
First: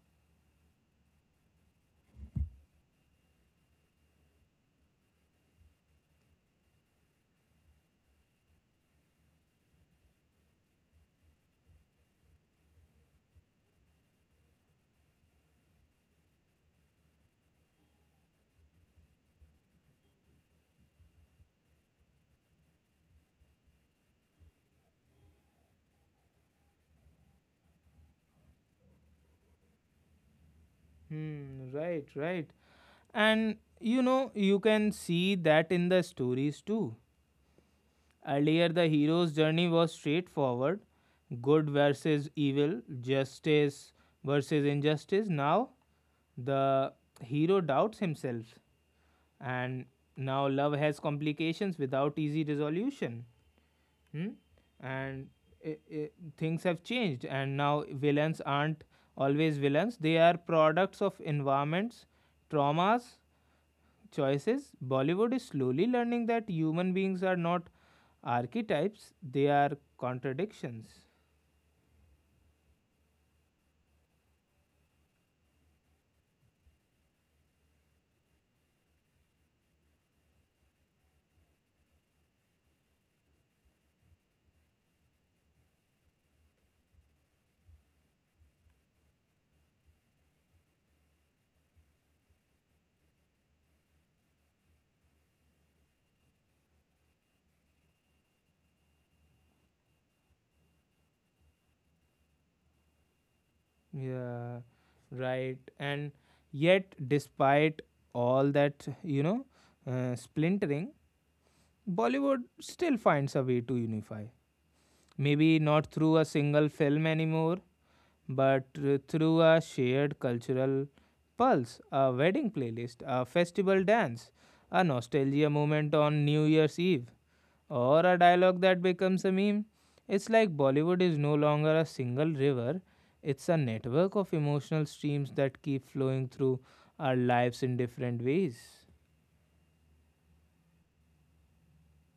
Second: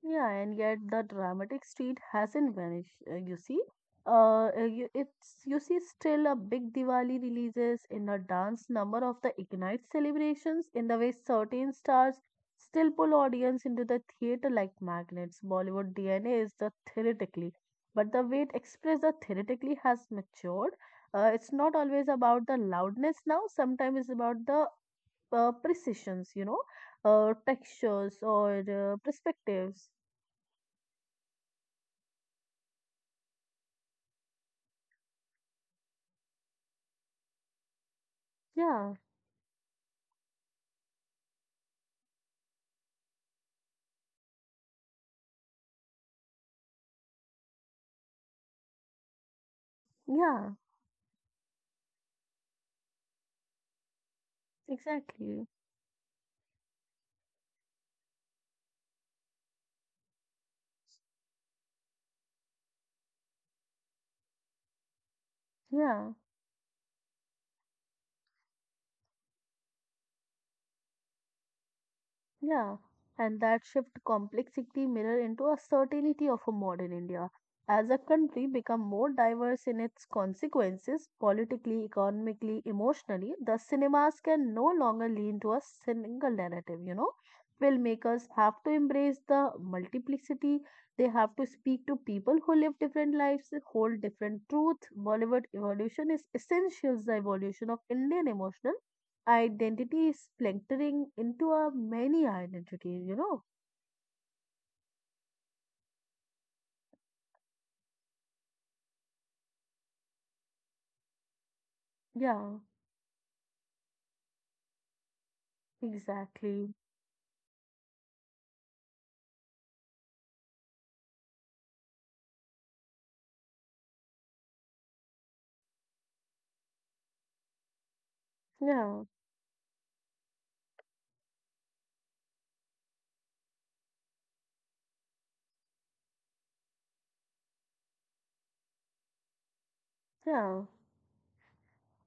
Yeah, and yet the dramatic street hasn't vanished. You see, you see still a big Diwali releases in a dance number of the Ignite celebrations. In the way certain stars still pull audience into the theater like magnets. Bollywood DNA is the theoretically, but the way it expressed the theoretically has matured. It's not always about the loudness now. Sometimes it's about the precisions. You know, textures or perspectives. Hmm, right, right. And you know, you can see that in the stories too. Earlier, the Yeah, hero's journey was straightforward, good versus evil, justice versus injustice. Now, the hero doubts himself, and now yeah, love has complications without easy resolution. Hmm? And exactly. I things have changed, and now villains aren't always villains, they are products of environments, traumas, choices. Bollywood is slowly Yeah, learning that human beings are not archetypes, they are contradictions. yeah. And that shift complexity mirror into a certainty of a modern India. As a country become more diverse in its consequences, politically, economically, emotionally, the cinemas can no longer lean to a single narrative, you know. Filmmakers have to embrace the multiplicity. They have to speak to people who live different lives, hold different truth. Bollywood evolution is essential the evolution of Indian emotional identity is splintering into a many identities, you know? Yeah, right. And yet, despite all that, you know, splintering, Bollywood Yeah, still finds a way to unify. Maybe not through a single exactly. film anymore, but through a shared cultural pulse, a wedding playlist, a festival dance, a nostalgia moment on New Year's Eve, or a dialogue that Yeah, becomes a meme. It's like Bollywood is no longer a single river, it's a network of emotional streams that keep flowing through our lives in different ways. yeah.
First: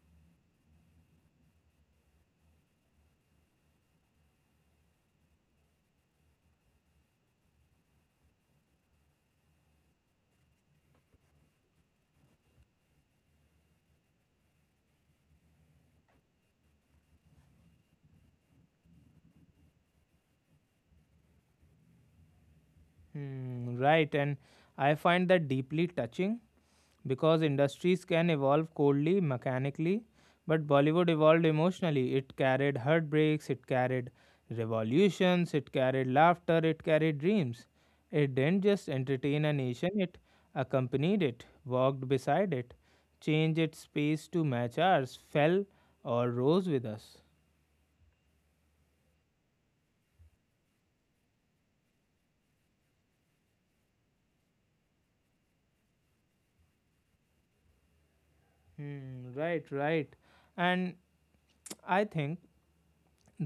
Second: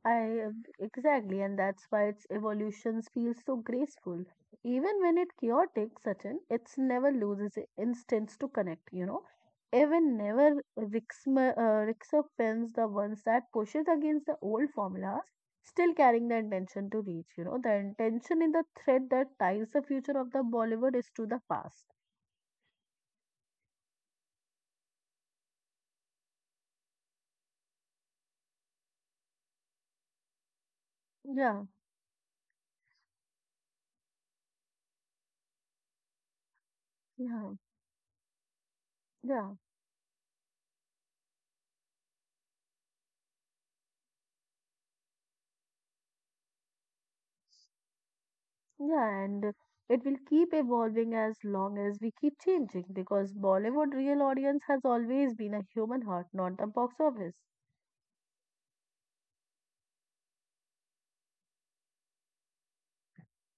I Exactly, and that's why its evolutions feel so graceful. Even when it chaotic, Sachin, it's never loses instance to connect, you know. Even never rexopends the ones that pushes against the old formulas, still carrying the intention to reach, you know, the intention in the thread that ties the future of the Bollywood is to the past. Hmm, right, and I find that deeply touching because industries can evolve coldly, mechanically, but Bollywood evolved Yeah, emotionally. It carried heartbreaks, it carried revolutions, it carried laughter, it carried yeah, dreams. It didn't just yeah, entertain a nation, it accompanied it, walked beside it, changed its pace to match ours, fell or rose with us. yeah, and it will keep evolving as long as we keep changing because Bollywood real audience has always been a human heart, not a box office. Hmm, right, right. And *tsk* I think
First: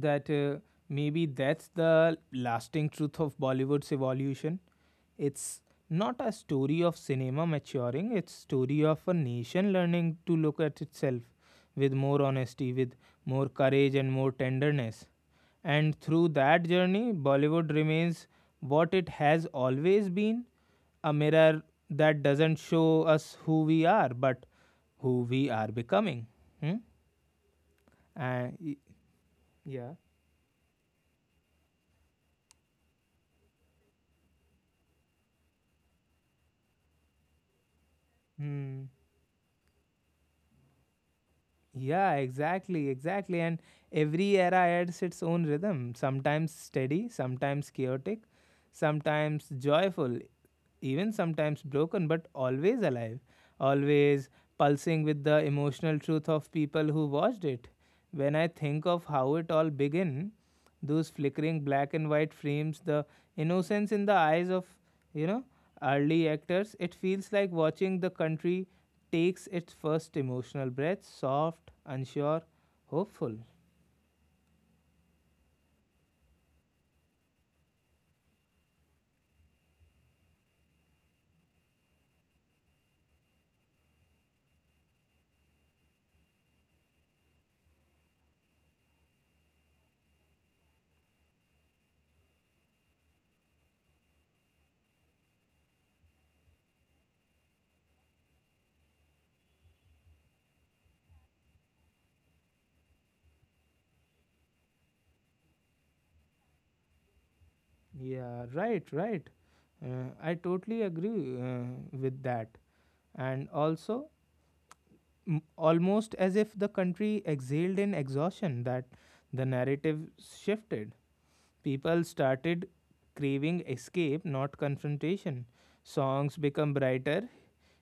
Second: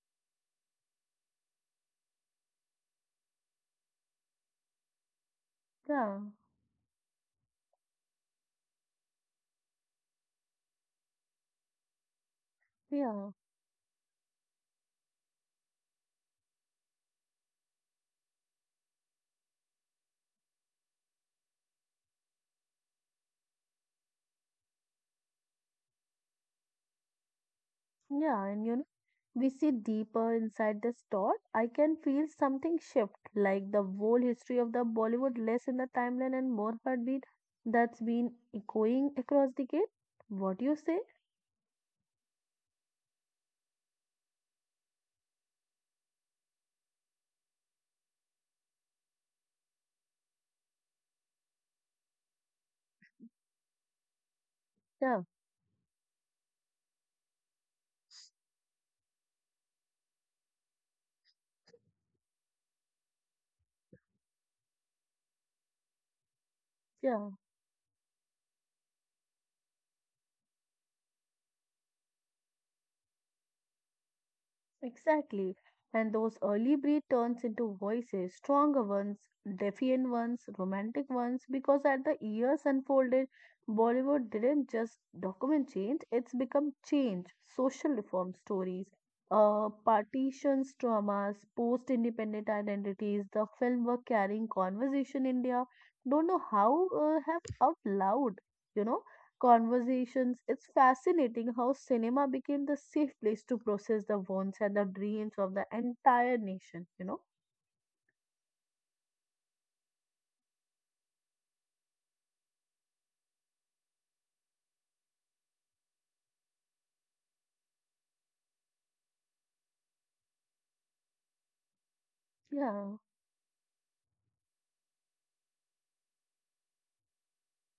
that maybe that's the lasting truth of Bollywood's evolution. It's not Yeah, a story of cinema maturing, it's story of a nation learning to look at itself with more honesty, with yeah, more courage and more tenderness. And through that journey, Bollywood remains what it has always been, a mirror that doesn't show us who we are, but who we are becoming. Hmm? yeah, Uh, and y- you know, we see yeah. deeper inside the thought. I can feel something shift, like the whole history of the Bollywood less in the timeline and more heartbeat that's been Hmm. echoing across the gate. What do you say? Yeah, exactly, exactly. And every era adds its own rhythm, sometimes steady, sometimes chaotic, sometimes joyful, even sometimes broken, but always alive, always pulsing with Yeah, the emotional truth of people who watched it. When I think of how it all began, those flickering black and white frames, the innocence in the eyes of, you know, early actors. It feels yeah. like watching the country takes its first emotional breath, soft, unsure, hopeful. Exactly. And those early breed turns into voices, stronger ones, defiant ones, romantic ones, because as the years unfolded, Bollywood didn't just document change, it's become change, social reform stories, partitions, traumas, post independent identities. The film were carrying conversation India. Don't know how have out loud, you know, conversations. It's fascinating how cinema became the safe place to process the wants and the dreams of the entire nation, you know? Yeah, right, right. I totally agree with that. And also, almost as if the country exhaled in exhaustion, that the narrative shifted. People started Yeah, craving escape, not confrontation. Songs become brighter,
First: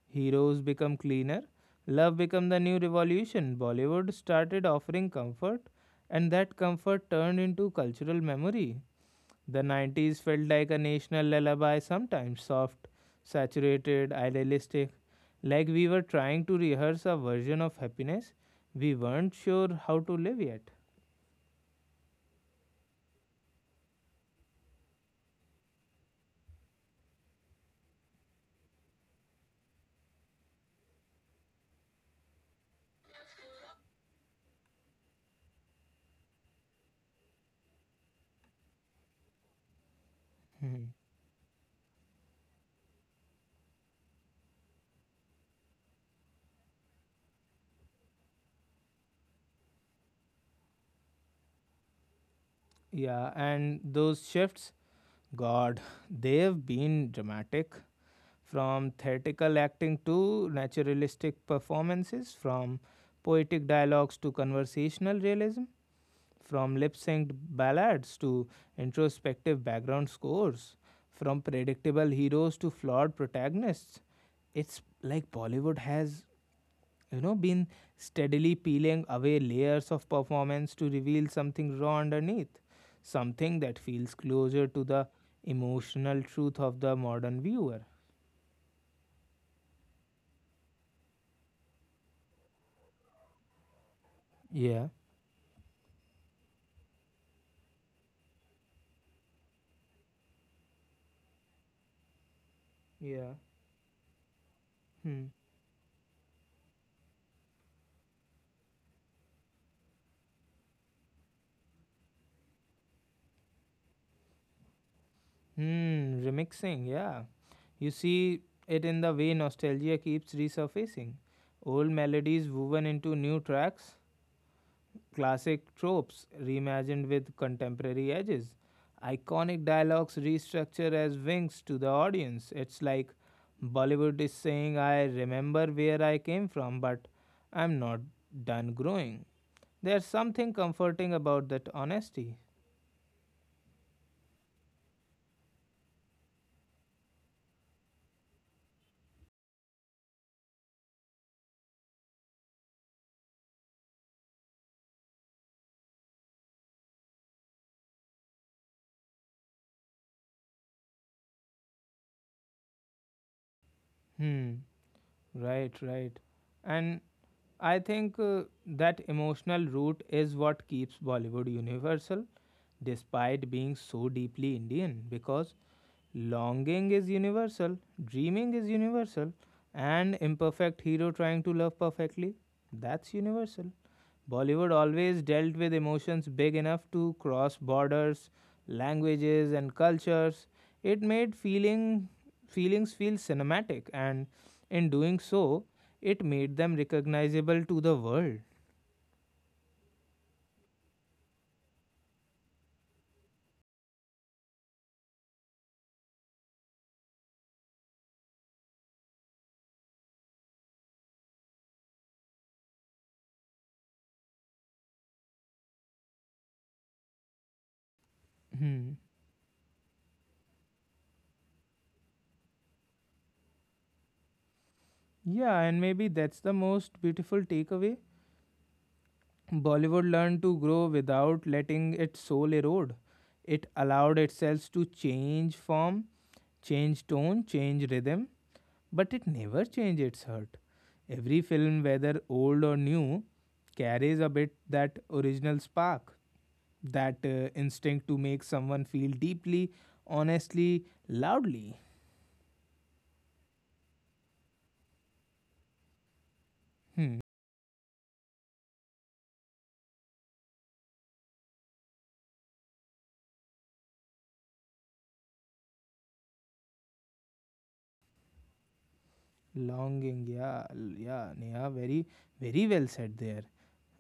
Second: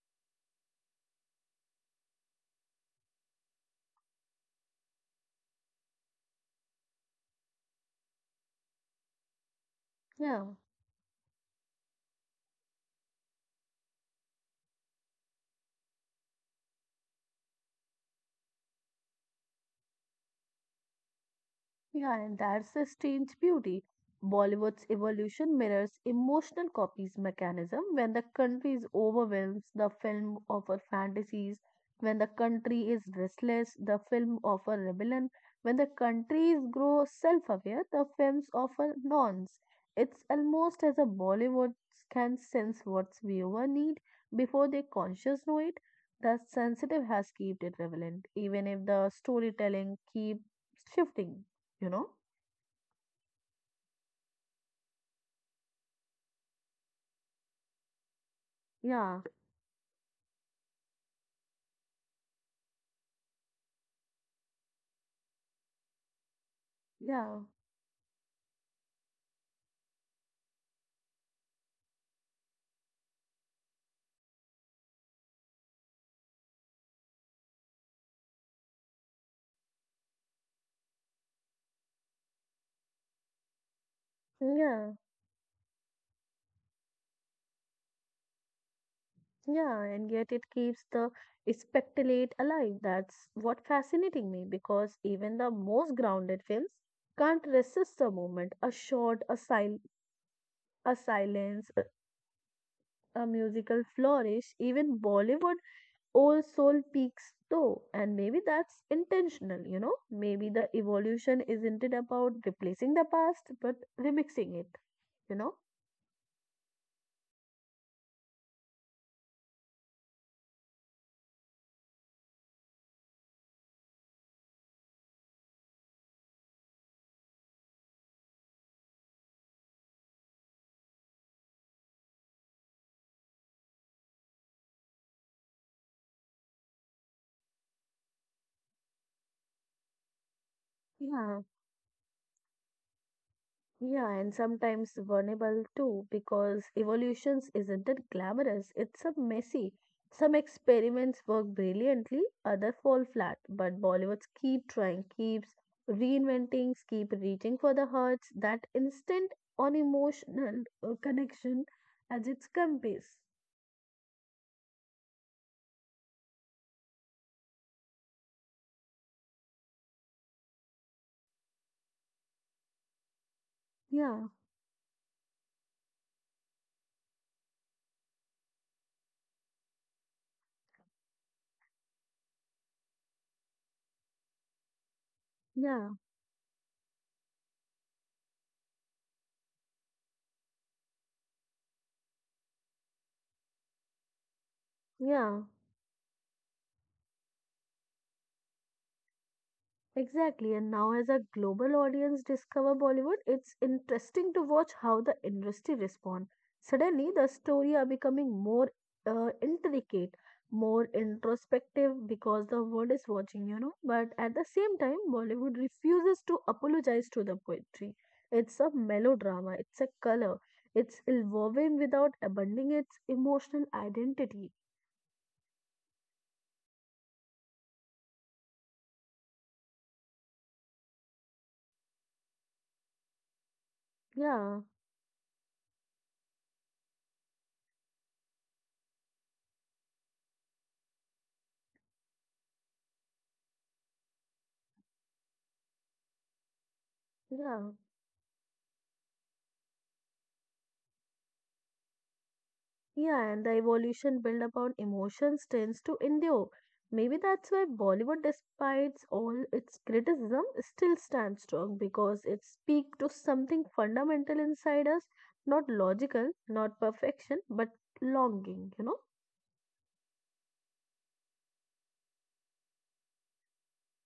heroes become cleaner, love become the new revolution. Bollywood started offering comfort, and that comfort turned into cultural memory. The 90s yeah. felt like a national lullaby sometimes, soft, saturated, idealistic, like we were trying to rehearse a version of happiness we weren't sure how to live yet. Yeah, and that's the strange beauty. Bollywood's evolution mirrors emotional copies mechanism. When the country is overwhelmed, the film offers fantasies. When the country is restless, the film offers rebellion. When the countries grow self-aware, the films offer nonce. It's almost as a *laughs* Bollywood can sense what viewer need before they conscious know it. The sensitive has kept it relevant, even if the storytelling keeps shifting, you know? Yeah, and those shifts, God, they've been dramatic. From Yeah, theatrical acting to naturalistic performances, from poetic dialogues to conversational realism, from lip synced yeah, ballads to introspective background scores, from predictable heroes to flawed protagonists. It's like Bollywood has, you know, been steadily peeling away layers of performance to reveal something raw underneath, something that feels closer to yeah, the emotional truth of the modern viewer. yeah, and yet it keeps the spectaclate alive. That's what fascinating me Yeah, because even the most grounded films can't resist a moment, a shot, a silence, a yeah. musical flourish. Even Hmm. Bollywood old soul peaks though, and maybe that's intentional, you know? Maybe the evolution isn't it about replacing the past, but remixing it, you know? Hmm, remixing, yeah, you see it in the way nostalgia keeps resurfacing, old melodies woven into new tracks. Classic tropes reimagined with contemporary edges. Iconic dialogues restructured as winks to the audience. It's like Bollywood is saying, I remember where I came from, but I'm not done growing. There's something comforting Yeah, about that honesty. Yeah, and sometimes vulnerable too, because evolutions isn't it glamorous? It's a messy. Some experiments work brilliantly, other fall flat. But Bollywoods keep trying, keeps reinventing, keep reaching for the hearts, that instant on emotional connection as its compass. Hmm, right, right. And I think that emotional root is what keeps Bollywood universal despite being so Yeah, deeply Indian because longing is universal, dreaming is universal, and imperfect hero trying to love perfectly, that's universal. Bollywood always dealt with yeah, emotions big enough to cross borders, languages, and cultures. It made feelings feel cinematic, and in doing yeah. so, it made them recognizable to the world. Exactly, and now as a global audience discover Bollywood, it's interesting to watch how the industry respond. Suddenly, the story are becoming more intricate, more introspective because the world is watching, you know. But at the same time, Bollywood refuses to apologize to the poetry. It's a Hmm. melodrama. It's a color. It's evolving without abandoning its emotional identity. Yeah, and maybe that's the most beautiful takeaway. Bollywood learned to grow without letting its soul erode. It allowed Yeah, itself to change form, change tone, change rhythm, but it never changed its heart. Every film, whether old or new, carries a bit that original spark, that yeah. instinct to make someone feel deeply, honestly, loudly. Yeah, and the evolution built upon emotions tends to endure. Maybe Hmm. that's why Bollywood, despite all its criticism, still stands strong because it speaks to something fundamental inside us, not logical, not perfection, but longing, you know? Longing, yeah, yeah, Neha, very well said there.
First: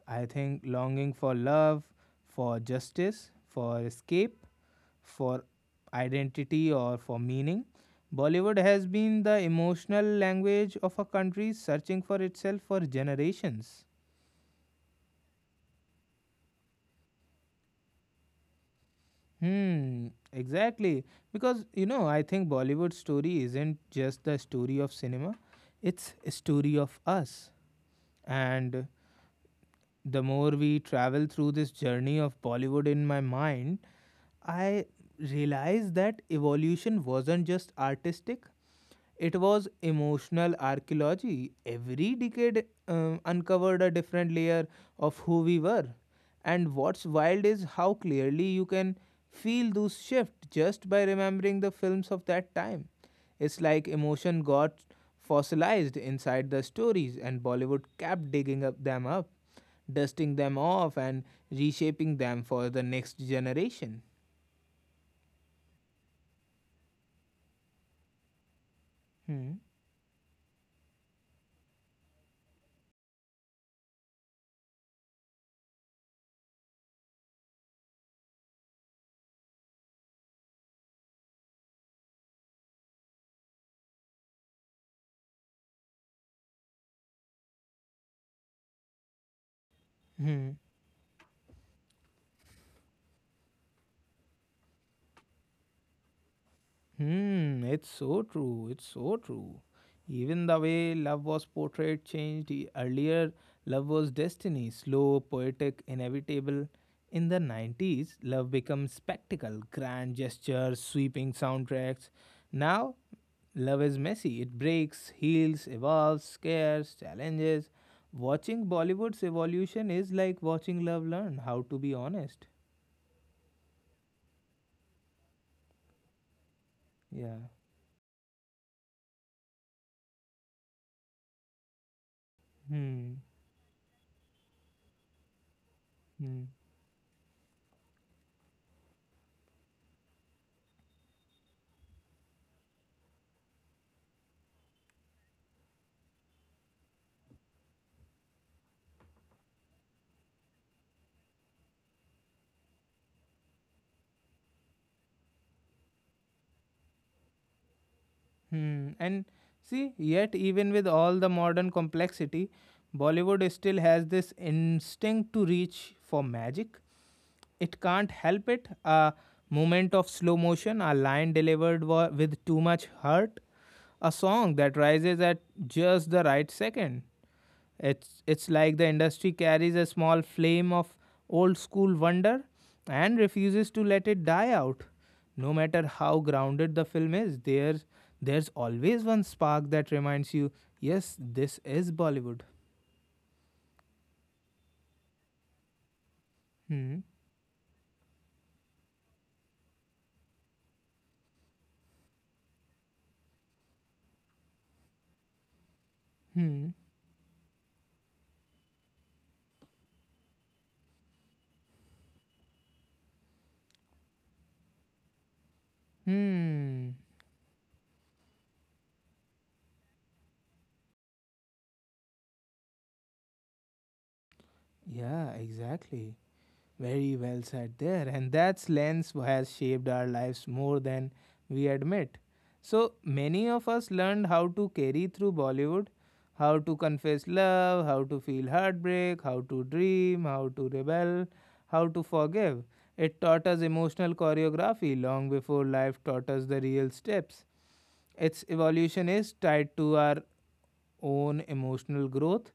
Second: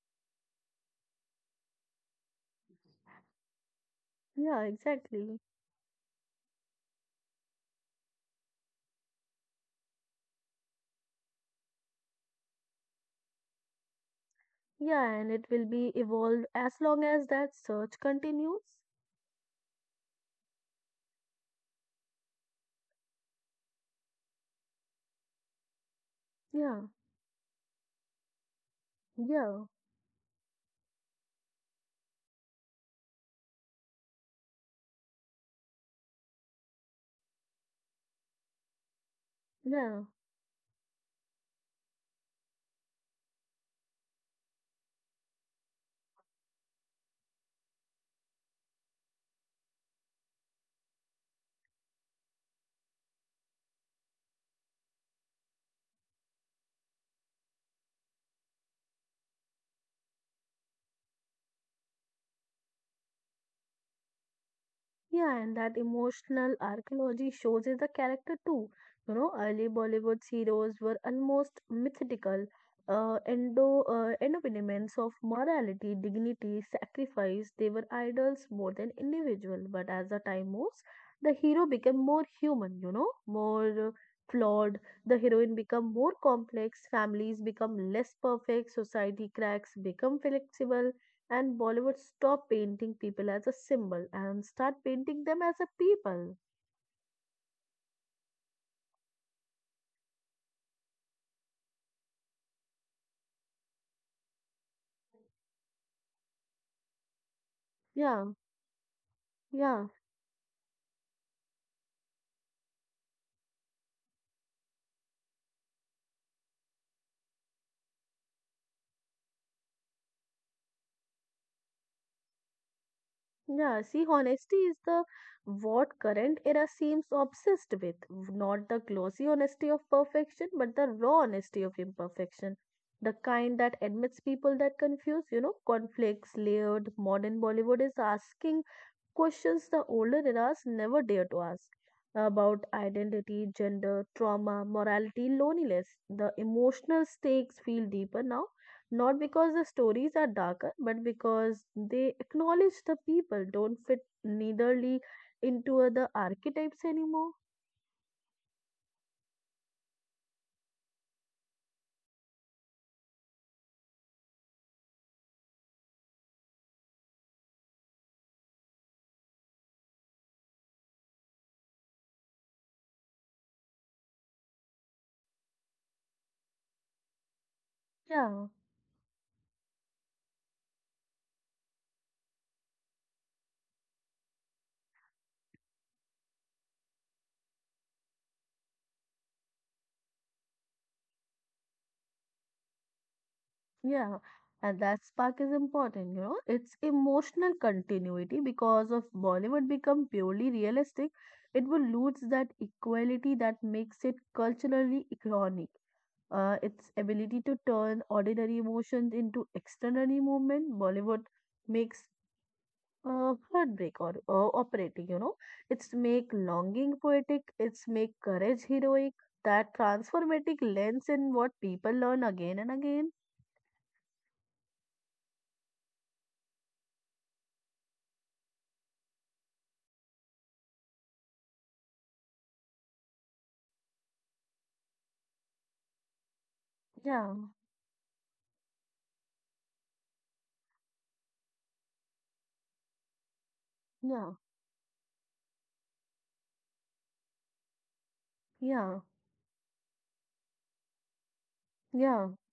I think longing for love, for justice, for escape, Yeah, exactly. for identity, or for meaning. Bollywood has been the emotional language of a country searching for itself for generations. Yeah, and it will be evolved as long as that search continues. Hmm, exactly. Because, you know, I think Bollywood story isn't just the story of cinema, it's a story Yeah, of us. And yeah, the more we travel through this journey of Bollywood in my mind, I realized that evolution wasn't just artistic, it was yeah. emotional archaeology. Every decade uncovered a different layer of who we were. And what's wild is how clearly you can feel those shifts just by remembering the films of that time. It's like emotion got fossilized inside the stories, and Bollywood kept digging up them up, dusting them off, and reshaping them for the next generation. Yeah, and that emotional archaeology shows in the character too. You know, Hmm. early Bollywood heroes were almost mythical. Endo Embodiments of morality, dignity, sacrifice. They were idols more than individual. But as the time moves, the hero became more human. You know, more flawed. The heroine become more complex. Families become less perfect. Society cracks become Hmm. flexible and Bollywood stop painting people as a symbol and start painting them as a people. Hmm. It's so true. It's so true. Even the way love was portrayed changed. Earlier, love was destiny, slow, poetic, inevitable. In the 90s, Yeah, love becomes spectacle, yeah, grand gestures, sweeping soundtracks. Now, love is messy. It breaks, heals, evolves, scares, challenges. Watching Bollywood's evolution is like watching love learn how to be honest. yeah. See, honesty is the what current era seems Yeah. obsessed with. Not the glossy honesty of perfection, but the raw honesty of imperfection. The Hmm. kind that admits people that confuse, you know, conflicts, Hmm. layered. Modern Bollywood is asking questions the older eras never dare to ask about identity, gender, trauma, morality, loneliness. The emotional stakes feel deeper now, not because the stories are darker, but because they acknowledge the people don't fit neitherly into other archetypes anymore. Hmm. And see, yet even with all the modern complexity, Bollywood still has this instinct to reach for magic. It can't help it. A moment of slow motion, a line delivered with too much heart, a song that rises at just the right second. It's Yeah. it's like the industry carries a small flame of old school wonder and refuses to let it die out. No matter how grounded the film is, there's always one spark that reminds you, yes, this is Bollywood. Yeah, and that spark is important, you know. It's Hmm. emotional continuity because if Bollywood become purely realistic, it will lose that equality that makes it culturally iconic. Hmm. Its ability to turn ordinary emotions into extraordinary movement, Bollywood makes heartbreak or operatic, you know. It's make Hmm. longing poetic, it's make courage heroic. That transformative lens in what people learn again and again. Yeah, exactly. Very well said there. And that lens has shaped our lives more than we admit. So many of us learned how to carry through Bollywood, how to confess Yeah, love, how to feel heartbreak, how to dream, how to rebel, how to forgive. It taught us emotional yeah. choreography long before life taught us the real steps. Its Yeah, evolution is tied to our own emotional yeah, growth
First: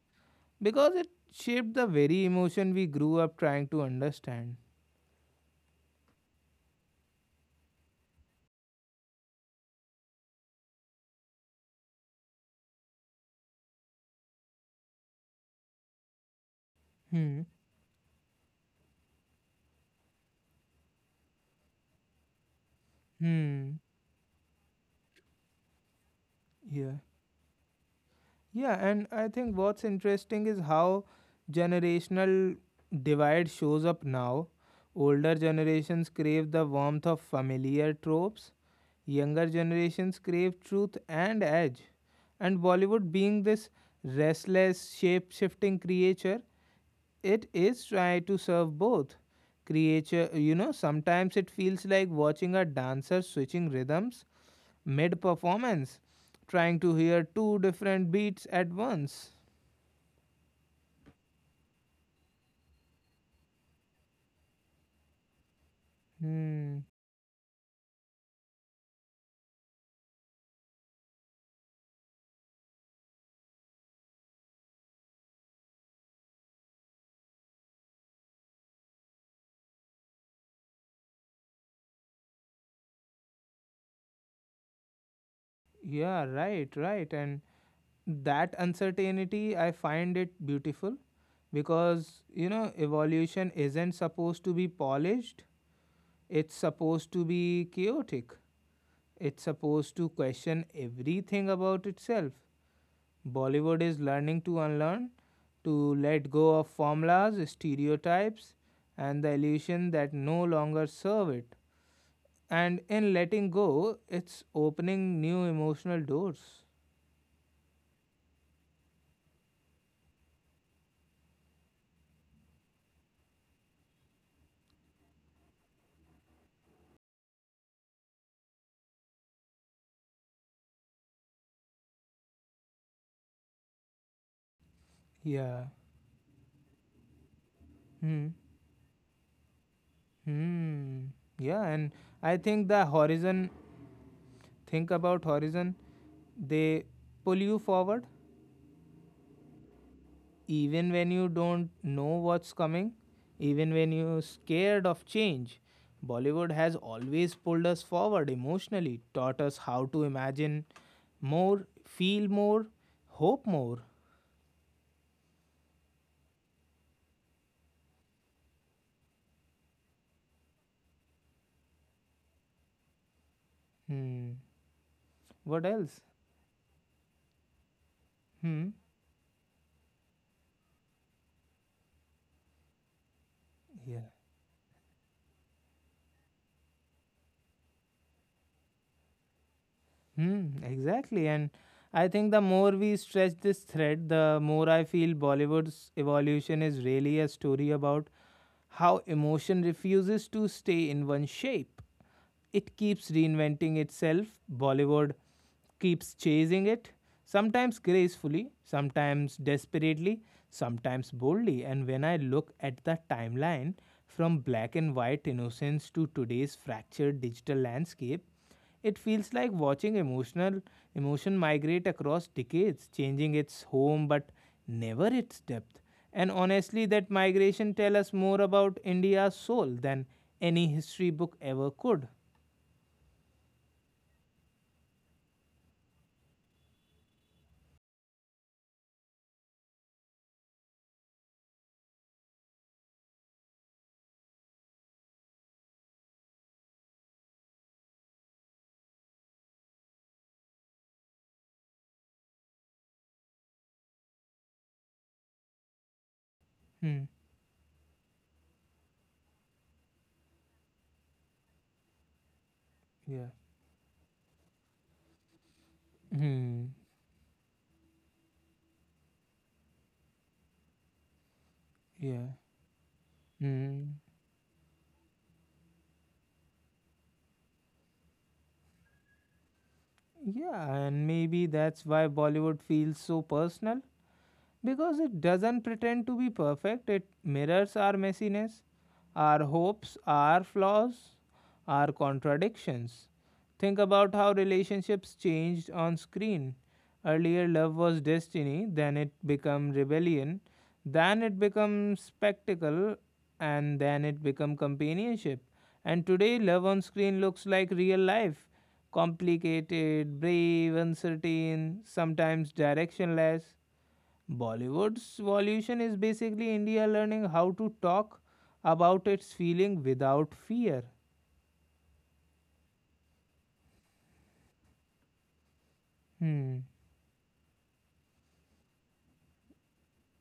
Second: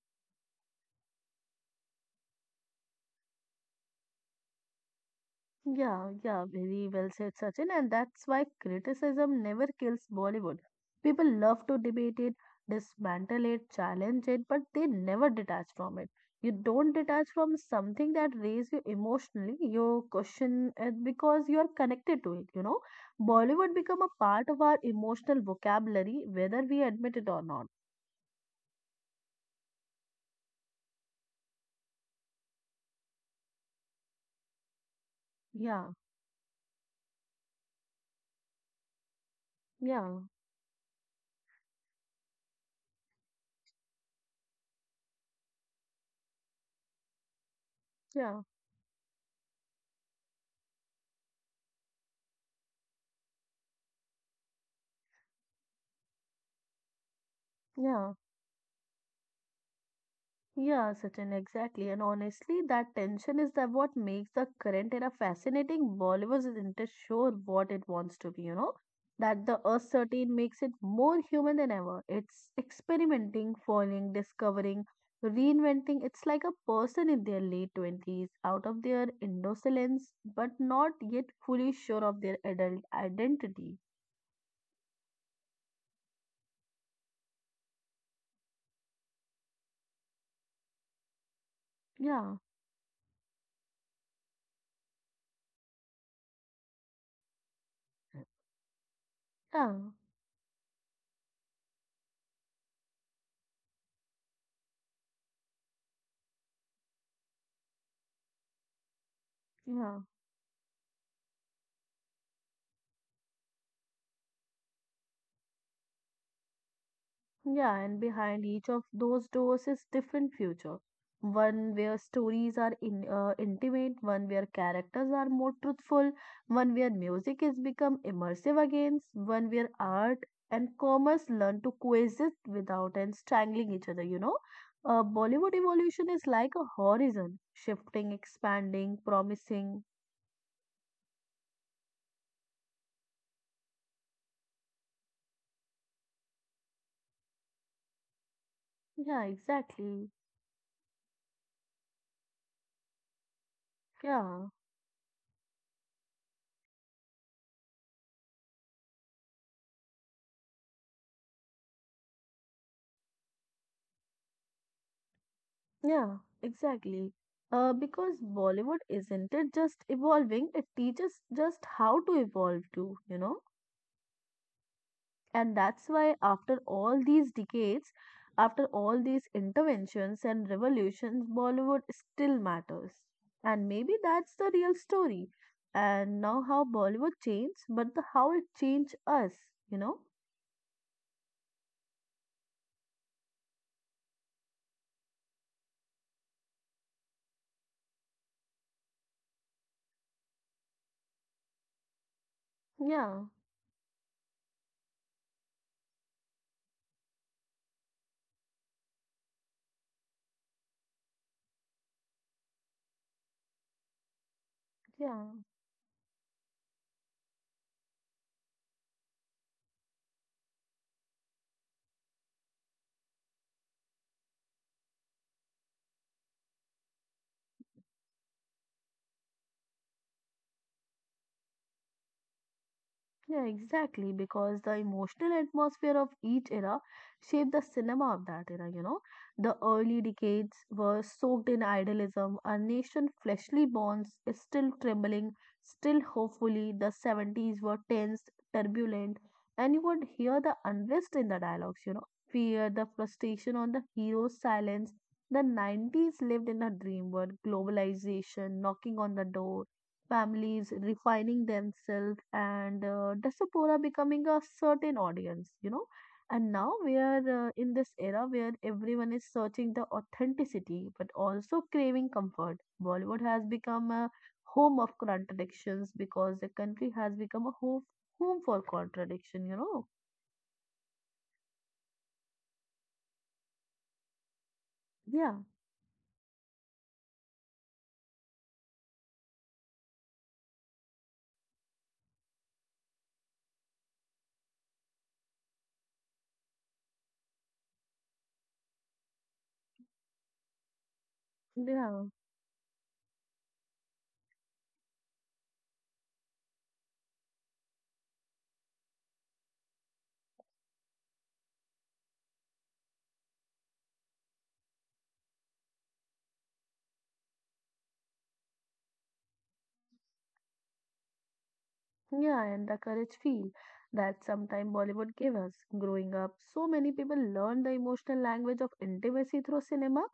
because it shaped the very emotion we grew up trying to understand. yeah. Very well said, Sachin. And that's why criticism never kills Bollywood. People love to debate it, dismantle it, challenge it, but they never detach from it. You don't detach Hmm. from something that raises you emotionally. You question it because you are connected to it. You know, Bollywood Hmm. become a part of our emotional vocabulary, whether we Yeah. admit it or not. Yeah, and I think what's interesting is how generational divide shows up now. Older Yeah, generations crave the warmth of familiar tropes, younger generations yeah, crave truth and edge. And Bollywood being this restless, shape-shifting creature, it is trying to yeah, serve both. Creature, you know, sometimes it feels like watching a dancer switching rhythms mid performance, trying to hear two different yeah. beats at once. Yeah, Sachin, exactly. And honestly, that tension is that what makes the current era fascinating. Bollywood isn't Hmm. sure what it wants to be, you know. That the uncertain makes it more human than ever. It's experimenting, falling, discovering, reinventing. It's like a person in their late 20s, out of their indolence, but not yet fully sure of their adult identity. Yeah, right. And that uncertainty, I find it beautiful because, Yeah, you know, evolution isn't supposed to be polished, it's supposed to be chaotic, it's yeah, supposed to question everything about itself. Bollywood is learning to unlearn, to let go of formulas, stereotypes, and the illusion yeah. that no longer serve it. And in letting go, it's opening new emotional doors. Yeah, and behind each of those doors is different future. One where stories are in, intimate, one where characters are more truthful, one where music has become immersive again, one where art and commerce learn to coexist without and strangling each other, you know. Bollywood Yeah. evolution is like a horizon, shifting, Hmm. expanding, promising. Hmm. Yeah, and I think the horizon, think about horizon, they pull you forward Yeah, exactly. even when you don't know what's coming, even when you're Yeah. scared of change. Bollywood has always pulled us forward emotionally, taught us how to imagine more, feel more, hope more. Yeah, exactly. Because Bollywood isn't it just evolving, it teaches just how to evolve too, you know? Hmm. And What that's else? why after all these decades, Hmm. after all these interventions and revolutions, Bollywood still matters. And Yeah. maybe that's the real story. And now how Bollywood changed, but the how it changed us, you know? Hmm, exactly. And I think the more we stretch this thread, the more I feel Bollywood's evolution is really a story about how emotion refuses to stay in one shape it keeps Yeah, reinventing itself. Bollywood keeps chasing it, sometimes gracefully, sometimes desperately, sometimes boldly. And when I look at the timeline from black and white yeah. innocence to today's fractured digital landscape, it feels like watching emotion migrate across decades, changing its home but never its depth. And honestly, that migration tells us more about India's soul than any history book ever could. Yeah, exactly, because the emotional atmosphere of each era shaped the cinema of that era, you know. The early decades were soaked in idealism, a nation fleshly bonds is still trembling, still hopefully. The 70s were tense, turbulent, and you would hear the unrest in the dialogues, you know. Fear, the frustration on the hero's silence. The 90s lived in a Hmm. dream world, globalization knocking on the door, families refining themselves and Yeah. diaspora becoming a certain audience, you know. And Hmm. now we are in this era where everyone is searching the authenticity but also craving Yeah. comfort. Bollywood has become Hmm. a home of contradictions because the country has become a home for contradiction, you know. Yeah. And maybe that's why Bollywood feels so personal, because it Yeah, doesn't pretend to be perfect, it mirrors our messiness, our hopes, our flaws, our contradictions. Think about how relationships changed on screen. Earlier, love was destiny, then it became rebellion, then it became yeah. spectacle, and then it became companionship. And today, love on screen looks like real life complicated, brave, uncertain, sometimes directionless. Bollywood's evolution is basically India learning how to talk about its feeling without fear. Yeah, and the courage feel that sometime Bollywood gave us. Growing up, Hmm. so many people learn the emotional language of intimacy through cinema.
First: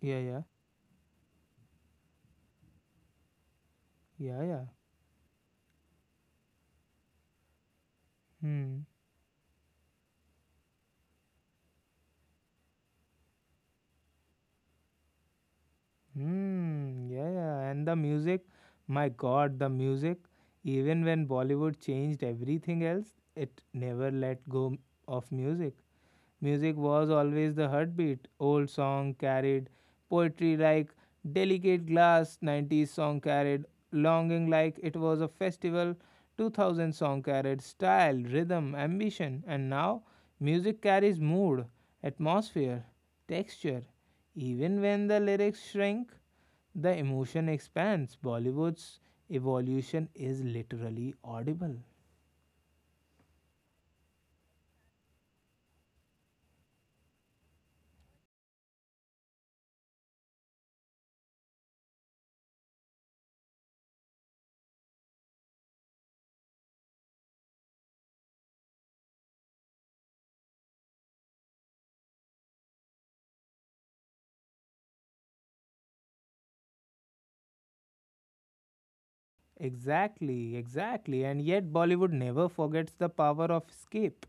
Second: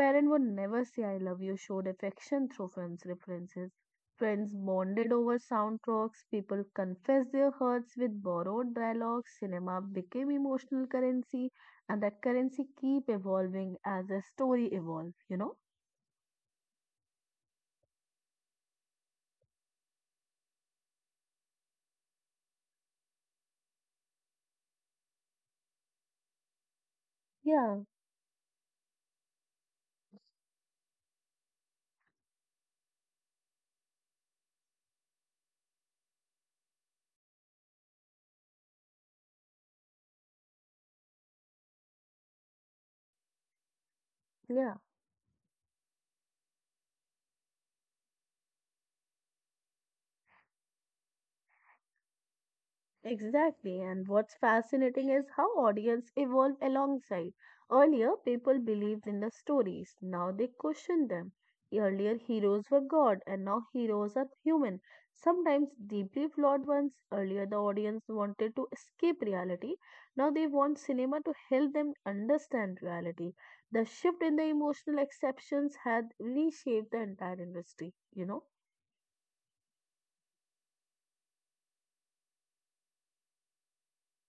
Would Yeah. never say I love you, showed affection through films references. Friends Yeah. bonded over soundtracks, people confessed their hurts with borrowed Hmm. dialogues, cinema became emotional currency, and that currency keep evolving as the story evolves, you know? Hmm. Yeah. And the music, my God, the music. Even when Bollywood changed everything else, it never let go of music. Music was always the Yeah, heartbeat. Old song carried poetry like delicate glass, 90s song carried longing like it was a festival, 2000 song carried style, rhythm, ambition, and now music carries mood, atmosphere, texture. yeah. Even when the lyrics shrink, the emotion expands. Bollywood's evolution is literally audible. Exactly, and what's fascinating is how audience evolve alongside. Earlier, people believed in the stories, now they question them. Earlier, heroes were God, and now heroes are human, sometimes deeply flawed ones. Earlier, the audience wanted to escape reality, now they want cinema to help them understand reality. The shift in the emotional exceptions had reshaped the entire industry, you know? Exactly, exactly. And yet, Bollywood never forgets the power of escape.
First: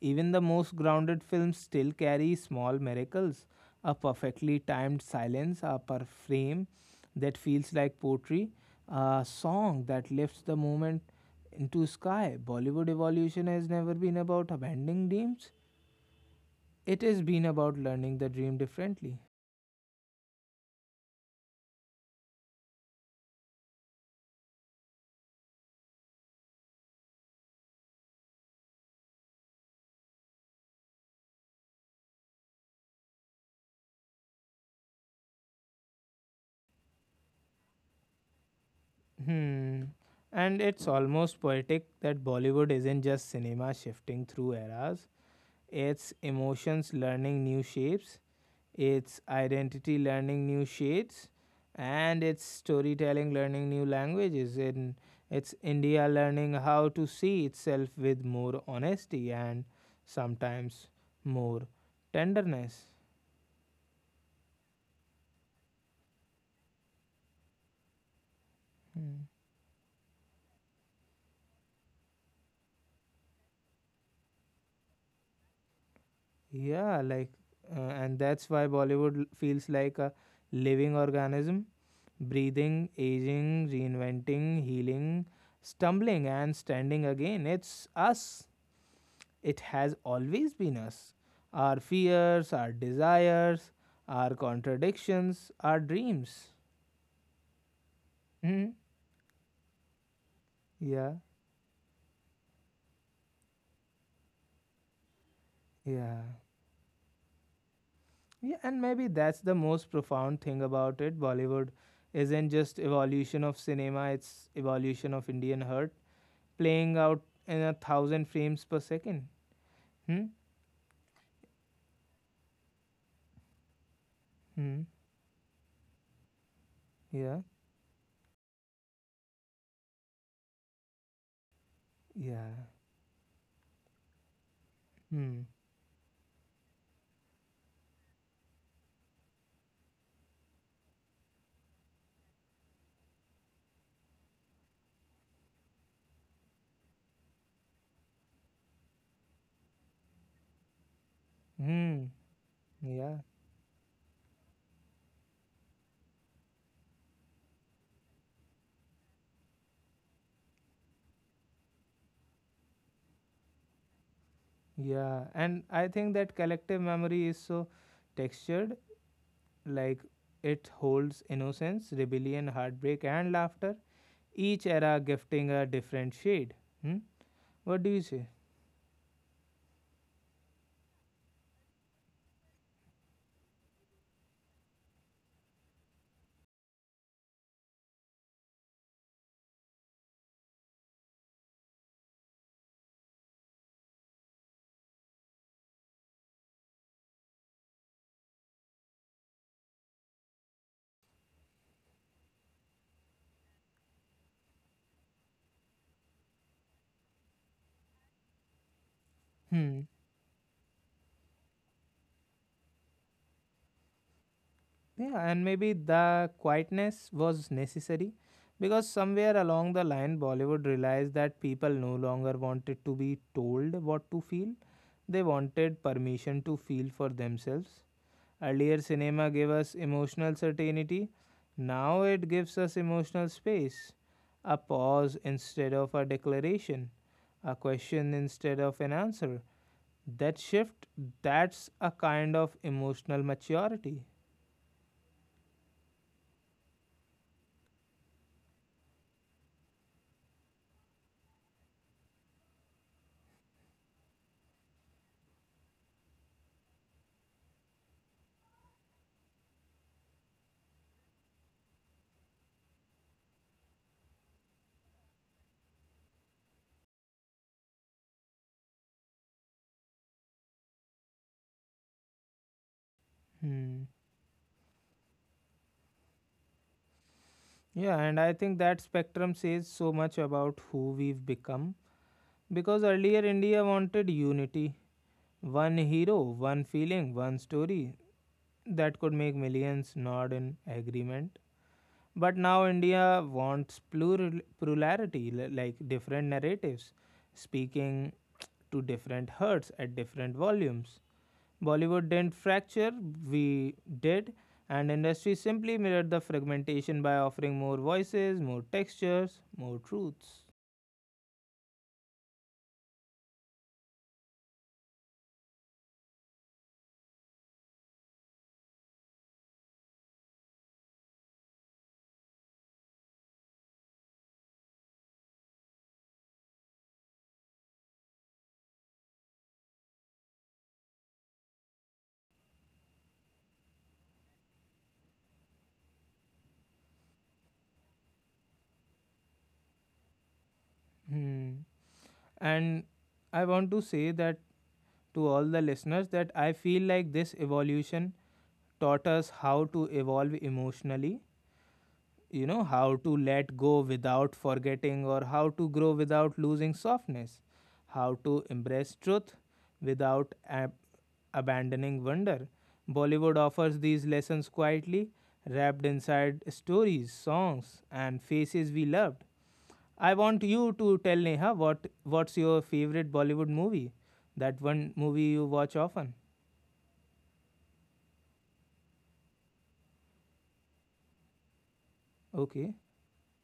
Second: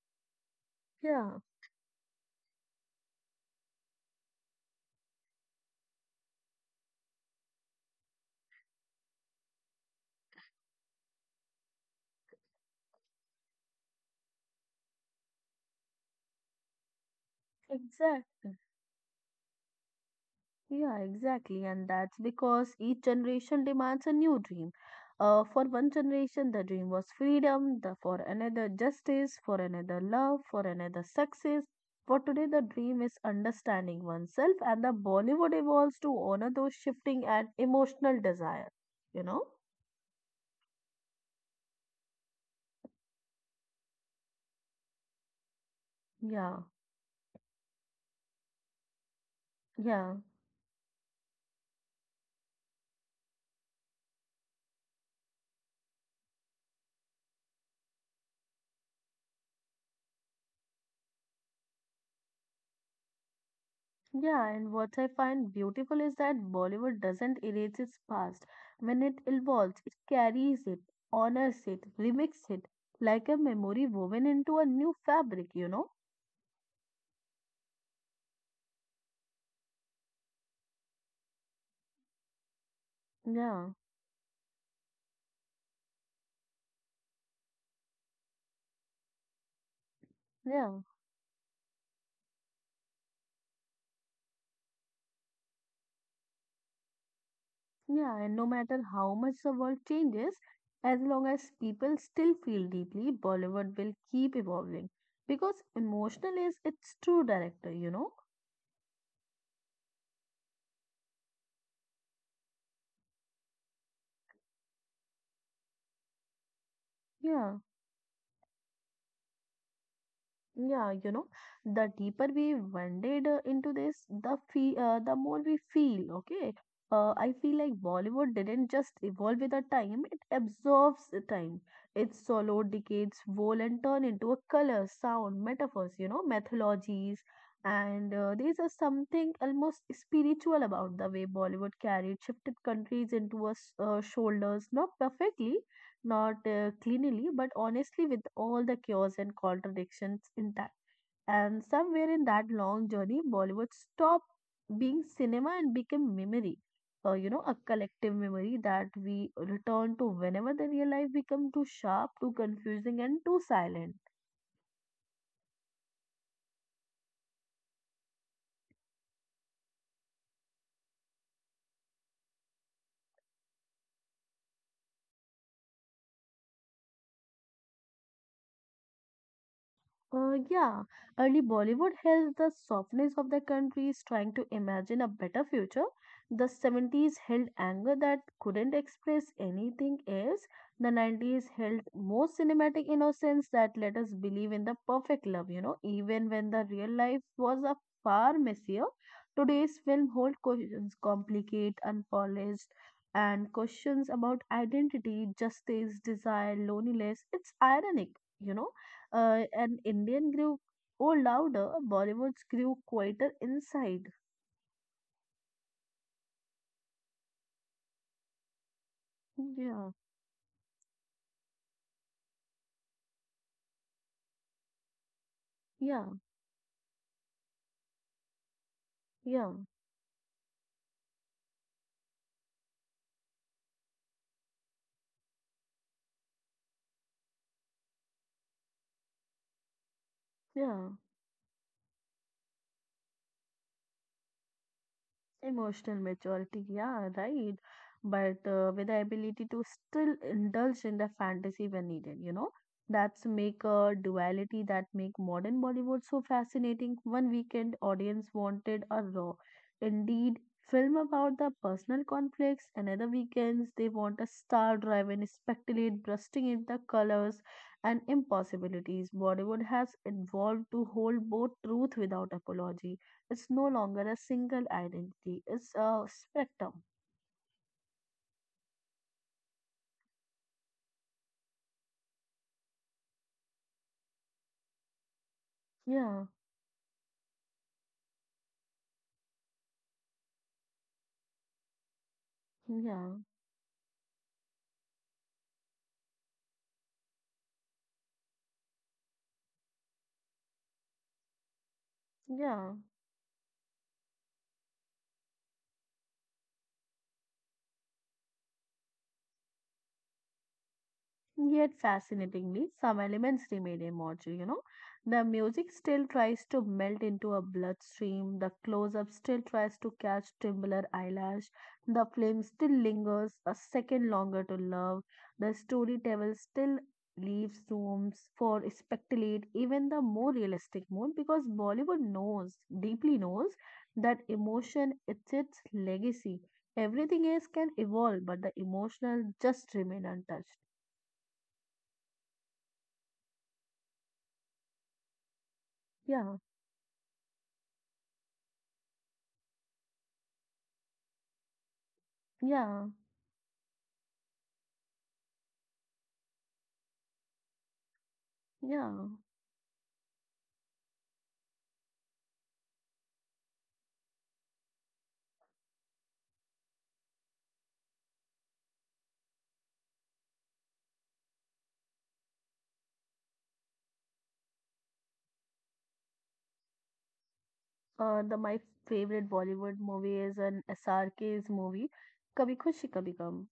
Even the most grounded Yeah, films still carry small miracles, a perfectly timed silence, a per frame that feels like poetry, a song that lifts the moment into sky. Bollywood evolution has never been about abandoning dreams, it has been about learning the exactly. dream differently. Yeah, exactly. And that's because each generation demands a new dream. For one generation, the dream was freedom, the, for another, justice, for another, love, for another, success. For today, the dream is understanding oneself, and the Bollywood evolves to honor those shifting and emotional desire. You know? Hmm. And it's almost poetic that Bollywood isn't just cinema shifting through eras, it's Yeah, emotions learning new shapes, it's identity yeah. learning new shades, and it's storytelling learning new languages. And it's India learning how to see itself with more honesty and sometimes more tenderness. Yeah, and what I find beautiful is that Bollywood doesn't erase its past. When it Hmm. evolves, it carries it, honors it, remixes it, like a memory woven into a new fabric, you know? Yeah, like, and that's why Bollywood feels like a living organism, breathing, aging, Yeah, reinventing, healing, stumbling, and standing again. It's us. It has always been yeah, us. Our fears, our desires, our contradictions, our dreams. yeah. And no Hmm. matter how much the world changes, as Yeah, long as people still feel deeply, Bollywood will keep evolving because yeah. emotional is its true director, you know? Yeah, and maybe that's the most profound thing about it. Bollywood isn't just evolution of cinema, it's evolution of Indian heart, playing out Yeah. in a thousand frames per second. Hmm? Yeah, you know, the deeper we wended into this, the Hmm. The more we feel. Okay, I Yeah. feel like Bollywood didn't just evolve with the time; it absorbs the time. It Yeah. swallowed decades whole and turned into a color, sound, Hmm. metaphors. You know, mythologies, and there's a something almost spiritual about the way Bollywood carried shifted countries into us shoulders, not perfectly, not cleanly, but honestly, with all the chaos and contradictions intact. And Hmm. somewhere in that long Yeah. journey, Bollywood stopped being cinema and became memory. You know, a collective memory that we return to whenever the real life become too sharp, too confusing, and too silent. Yeah. And I think that collective memory is so textured. Like it holds innocence, rebellion, heartbreak, and laughter, each era gifting a different shade. Hmm? What do you say? Yeah, early Bollywood held the softness of the countries trying to imagine a better future. The 70s held anger that couldn't express anything else. The 90s held more cinematic innocence that let us believe in the perfect love, you know, even when the real life was a far messier. Today's film hold questions complicate, unpolished, and questions about identity, justice, desire, loneliness. It's ironic, you know. And Hmm. Indian grew oh louder, Bollywood's grew quieter inside. Yeah, and maybe the quietness was necessary because somewhere along the Yeah, line, Bollywood realized that people no longer wanted to be told what to feel, they wanted yeah, permission to feel for themselves. Earlier, cinema gave yeah, us emotional certainty. Now it gives us emotional space. A pause instead of a declaration. A question instead of an answer. That yeah. shift, that's a kind of emotional maturity. Emotional maturity, yeah, right. But with the ability to still indulge in the fantasy when needed, you know, that's make a duality that make modern Bollywood so fascinating. One weekend audience wanted a raw, indeed, film about the personal conflicts. Another weekends they want a star-driven, speculate, bursting in the colors and impossibilities. Bollywood has evolved to hold both truth without apology. It's no Hmm. longer a single identity. It's a spectrum. Yeah, and I think that spectrum says so much about who we've become. Because earlier, India wanted unity, one Yeah, hero, one feeling, one story that could make millions nod in agreement. But now yeah, India wants plural, plurality, like different narratives, speaking to different herds at different volumes. Bollywood didn't yeah. fracture, we did, and industry simply mirrored the fragmentation by offering more voices, more textures, more truths. Yet, fascinatingly, some elements remain immortal, you know. The music still tries to melt into a bloodstream, the close up still tries to catch tubular eyelash, the flame still lingers a second longer to love, the storyteller still leaves rooms for speculate, even the more realistic mood, because Bollywood knows, deeply knows, that emotion is its legacy. Everything else can evolve, but the emotional just remain untouched. Hmm. And I want to say that to all the listeners that Yeah. I feel like this evolution taught us how to evolve emotionally, you know, Yeah, how to let go without forgetting or how to grow without losing softness, how to yeah. embrace truth without abandoning wonder. Bollywood offers these lessons quietly, wrapped inside stories, songs, and faces we loved. I want you to tell Neha what's your favorite Bollywood movie, that one movie you watch often. The my favorite Bollywood movie is an SRK's movie, Kabhi Okay. Khushi Kabhi Gum.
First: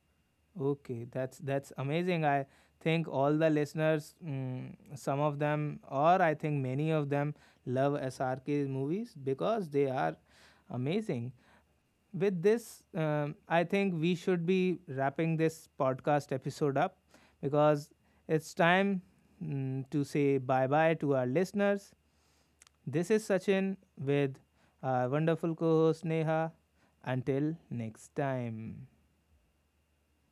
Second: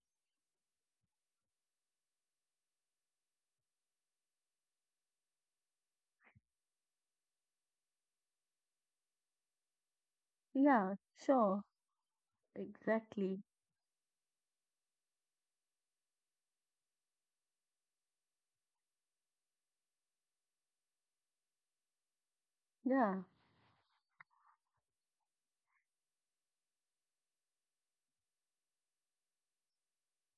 Okay, that's amazing. I think all the listeners, mm, some of them, or I think many of them, love SRK movies because they are Yeah, amazing. sure, With this, exactly. I think we should be wrapping this podcast episode up because it's time, mm, to say bye bye to our listeners. This Yeah, is Sachin with our wonderful co host Neha. Until next time.